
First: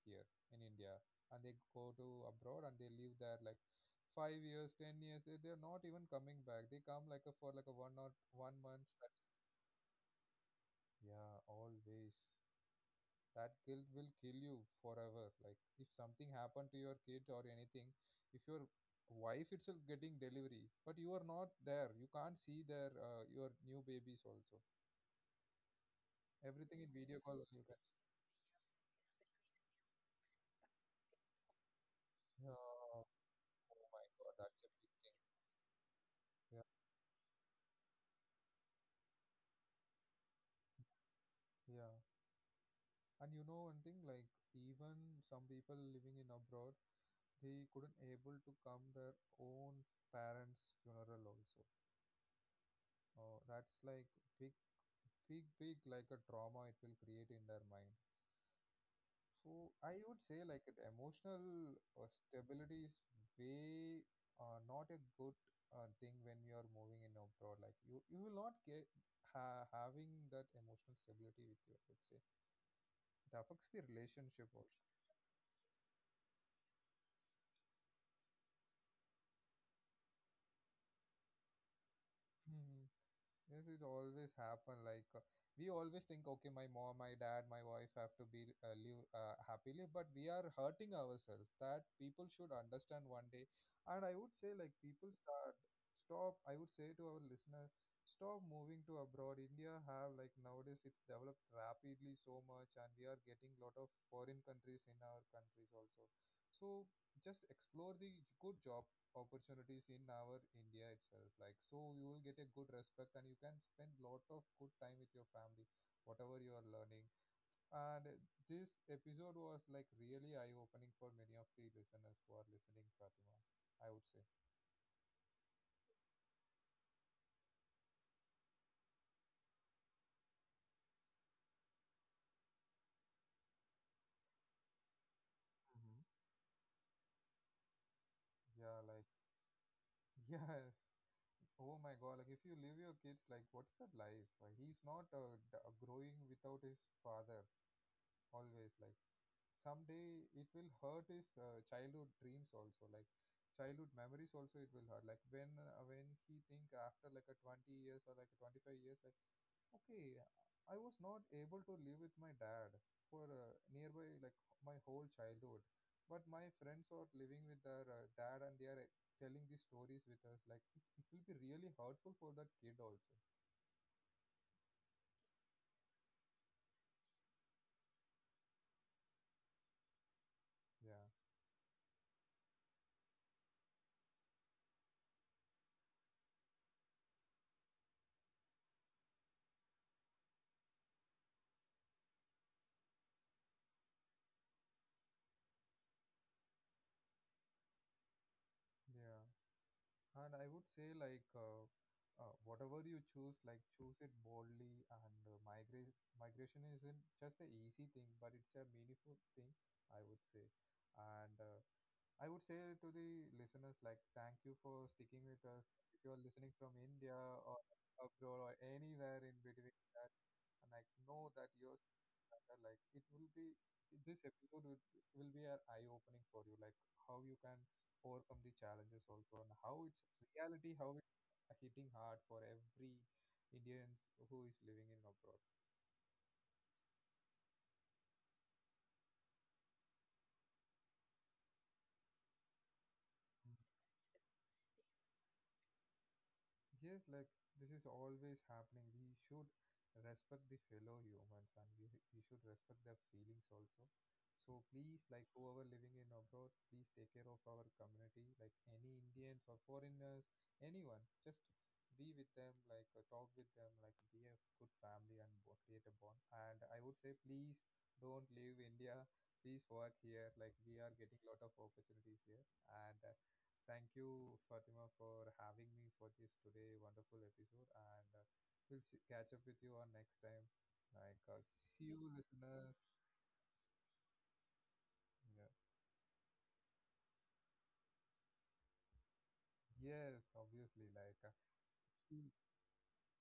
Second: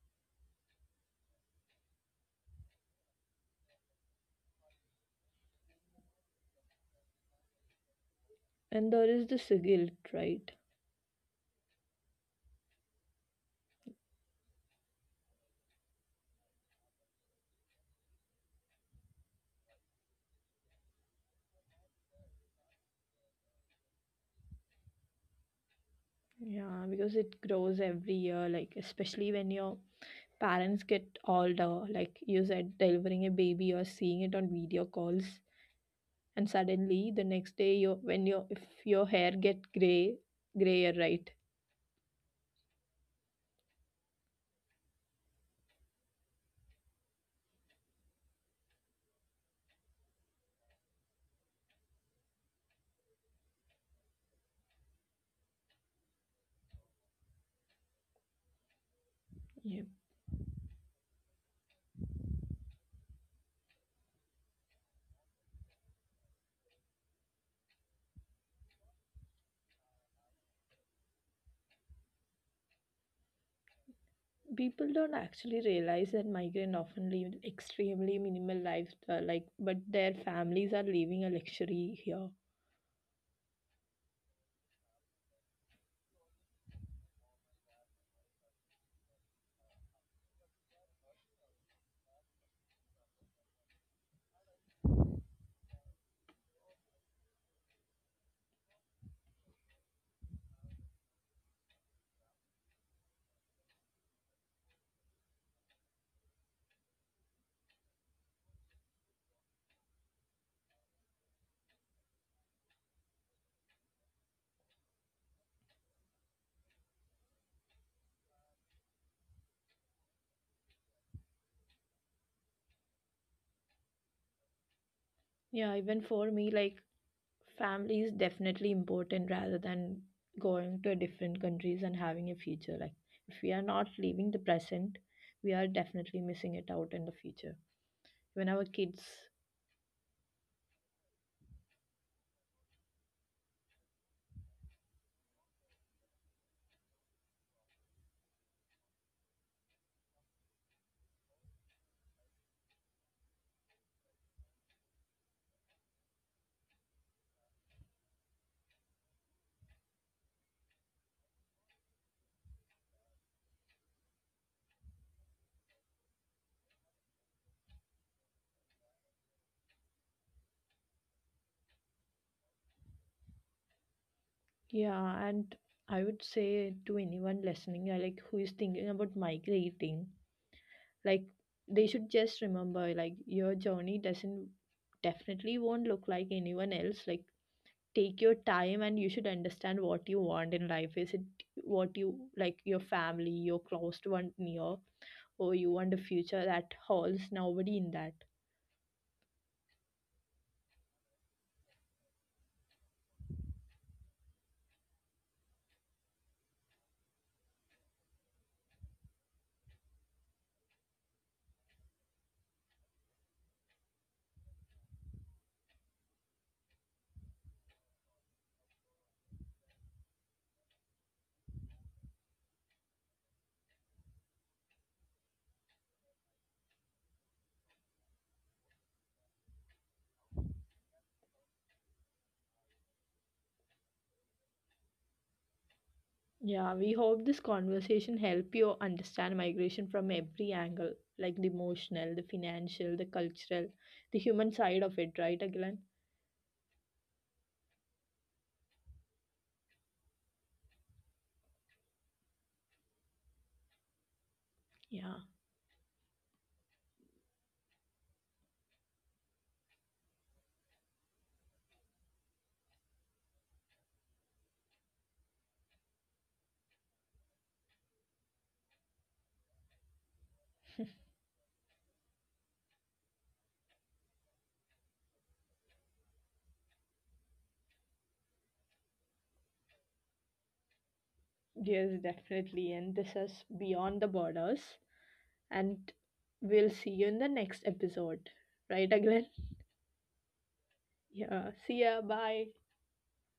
here in India, and they go to abroad, and they live there like 5 years, 10 years. They're not even coming back. They come like a for like a one or one month, And there that's, is this guilt, right? yeah, always that guilt will kill you forever, like if something happened to your kid or anything, if your wife itself getting delivery but you are not there, you can't see their your new babies also. Everything Yeah, in because video call it only you can. grows every year, like especially when you're parents get older, like you Yeah. said, Oh, delivering a baby or oh my seeing it God, on that's a video big thing. calls, and Yeah. suddenly the next day your— when your— if your hair get grayer, right? Yeah, and you know one thing, like even some people living in abroad, they couldn't able to come their own parents funeral also. That's like, big big big like a trauma it will create in their mind. So Yeah. I would say like the emotional stability is way not a good thing when you are moving in abroad. Like you will not get ha having that emotional stability with you. I would say it affects the relationship People also. don't actually realize that migrant often live extremely minimal lives, like but their families are living a luxury here. Hmm. Yes, it always happen. Like we always think, okay, my mom, my dad, my wife have to be live happily, but we are hurting ourselves. That people should understand one day. And I would say, like people start stop. I would say to our listener, stop moving to abroad. India have like nowadays it's developed rapidly so much, and we are getting lot of foreign countries in our countries also. So just explore the good job opportunities in our India itself. Like so, you will get a good respect, and you can spend lot of good time with your family, whatever you are learning. And this episode was like really eye-opening for many of the listeners who are listening, Fatima, I would say. Yeah, even for me, like family is definitely important rather than going to different countries and having a future. Like if we are not living the present, we are Hmm. definitely missing it out in the future. When our Yeah, kids— like, yes. Oh my God! Like if you leave your kids, like what's that life? Like, he's not growing without his father always. Like someday it will hurt his childhood dreams also, like childhood memories also, it will hurt like when he think after like a 20 years or like 25 years, like okay, I was not able to live with my dad for nearby, like my whole childhood, but my friends are living with their dad, and they are telling these stories with us, like it will be really hurtful for that kid also. yeah, and I would say to anyone listening, like who is thinking about migrating, Yeah, like they should just remember, like your journey doesn't definitely won't look like anyone else. Like take your time and you should understand what you want in life. Is it what you like, your family, your close one near, or you want a future that holds nobody in that? yeah. And I would say, like, whatever you choose, like, choose it boldly. And migration isn't just a easy thing, but it's a meaningful thing, I would say. And I would say to the listeners, like, thank you for sticking with us. If you're listening from India or abroad or anywhere in between that, and like, know that you're matter, like it will be, this episode will be an eye opening for you, like how you can overcome the challenges also, and how it's reality, how it's hitting hard for every indians who is living in abroad. Yeah, we hope this conversation help you understand migration from every angle, like the emotional, the financial, the cultural, the human side of it, right, Agilan? Yes, like this is always happening. We should respect the fellow humans, and we should respect their feelings also. So please, Yeah, like whoever living in abroad, please take care of our community, like any Indians or foreigners, anyone. Just be with them, like talk with them, like be a good family and create a bond. And I would say, please don't leave India. Please work here. Like we are getting lot of opportunities here, and thank you, Fatima, for having me for this today wonderful episode, and catch up with you on next time. Like, yes, see you, definitely. listeners. And this is beyond the borders, Yeah. and we'll see you in the next episode, right, Agilan? Yes, obviously. Like, Yeah, see ya, bye. see,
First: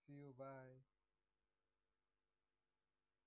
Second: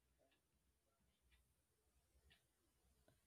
see you. Bye.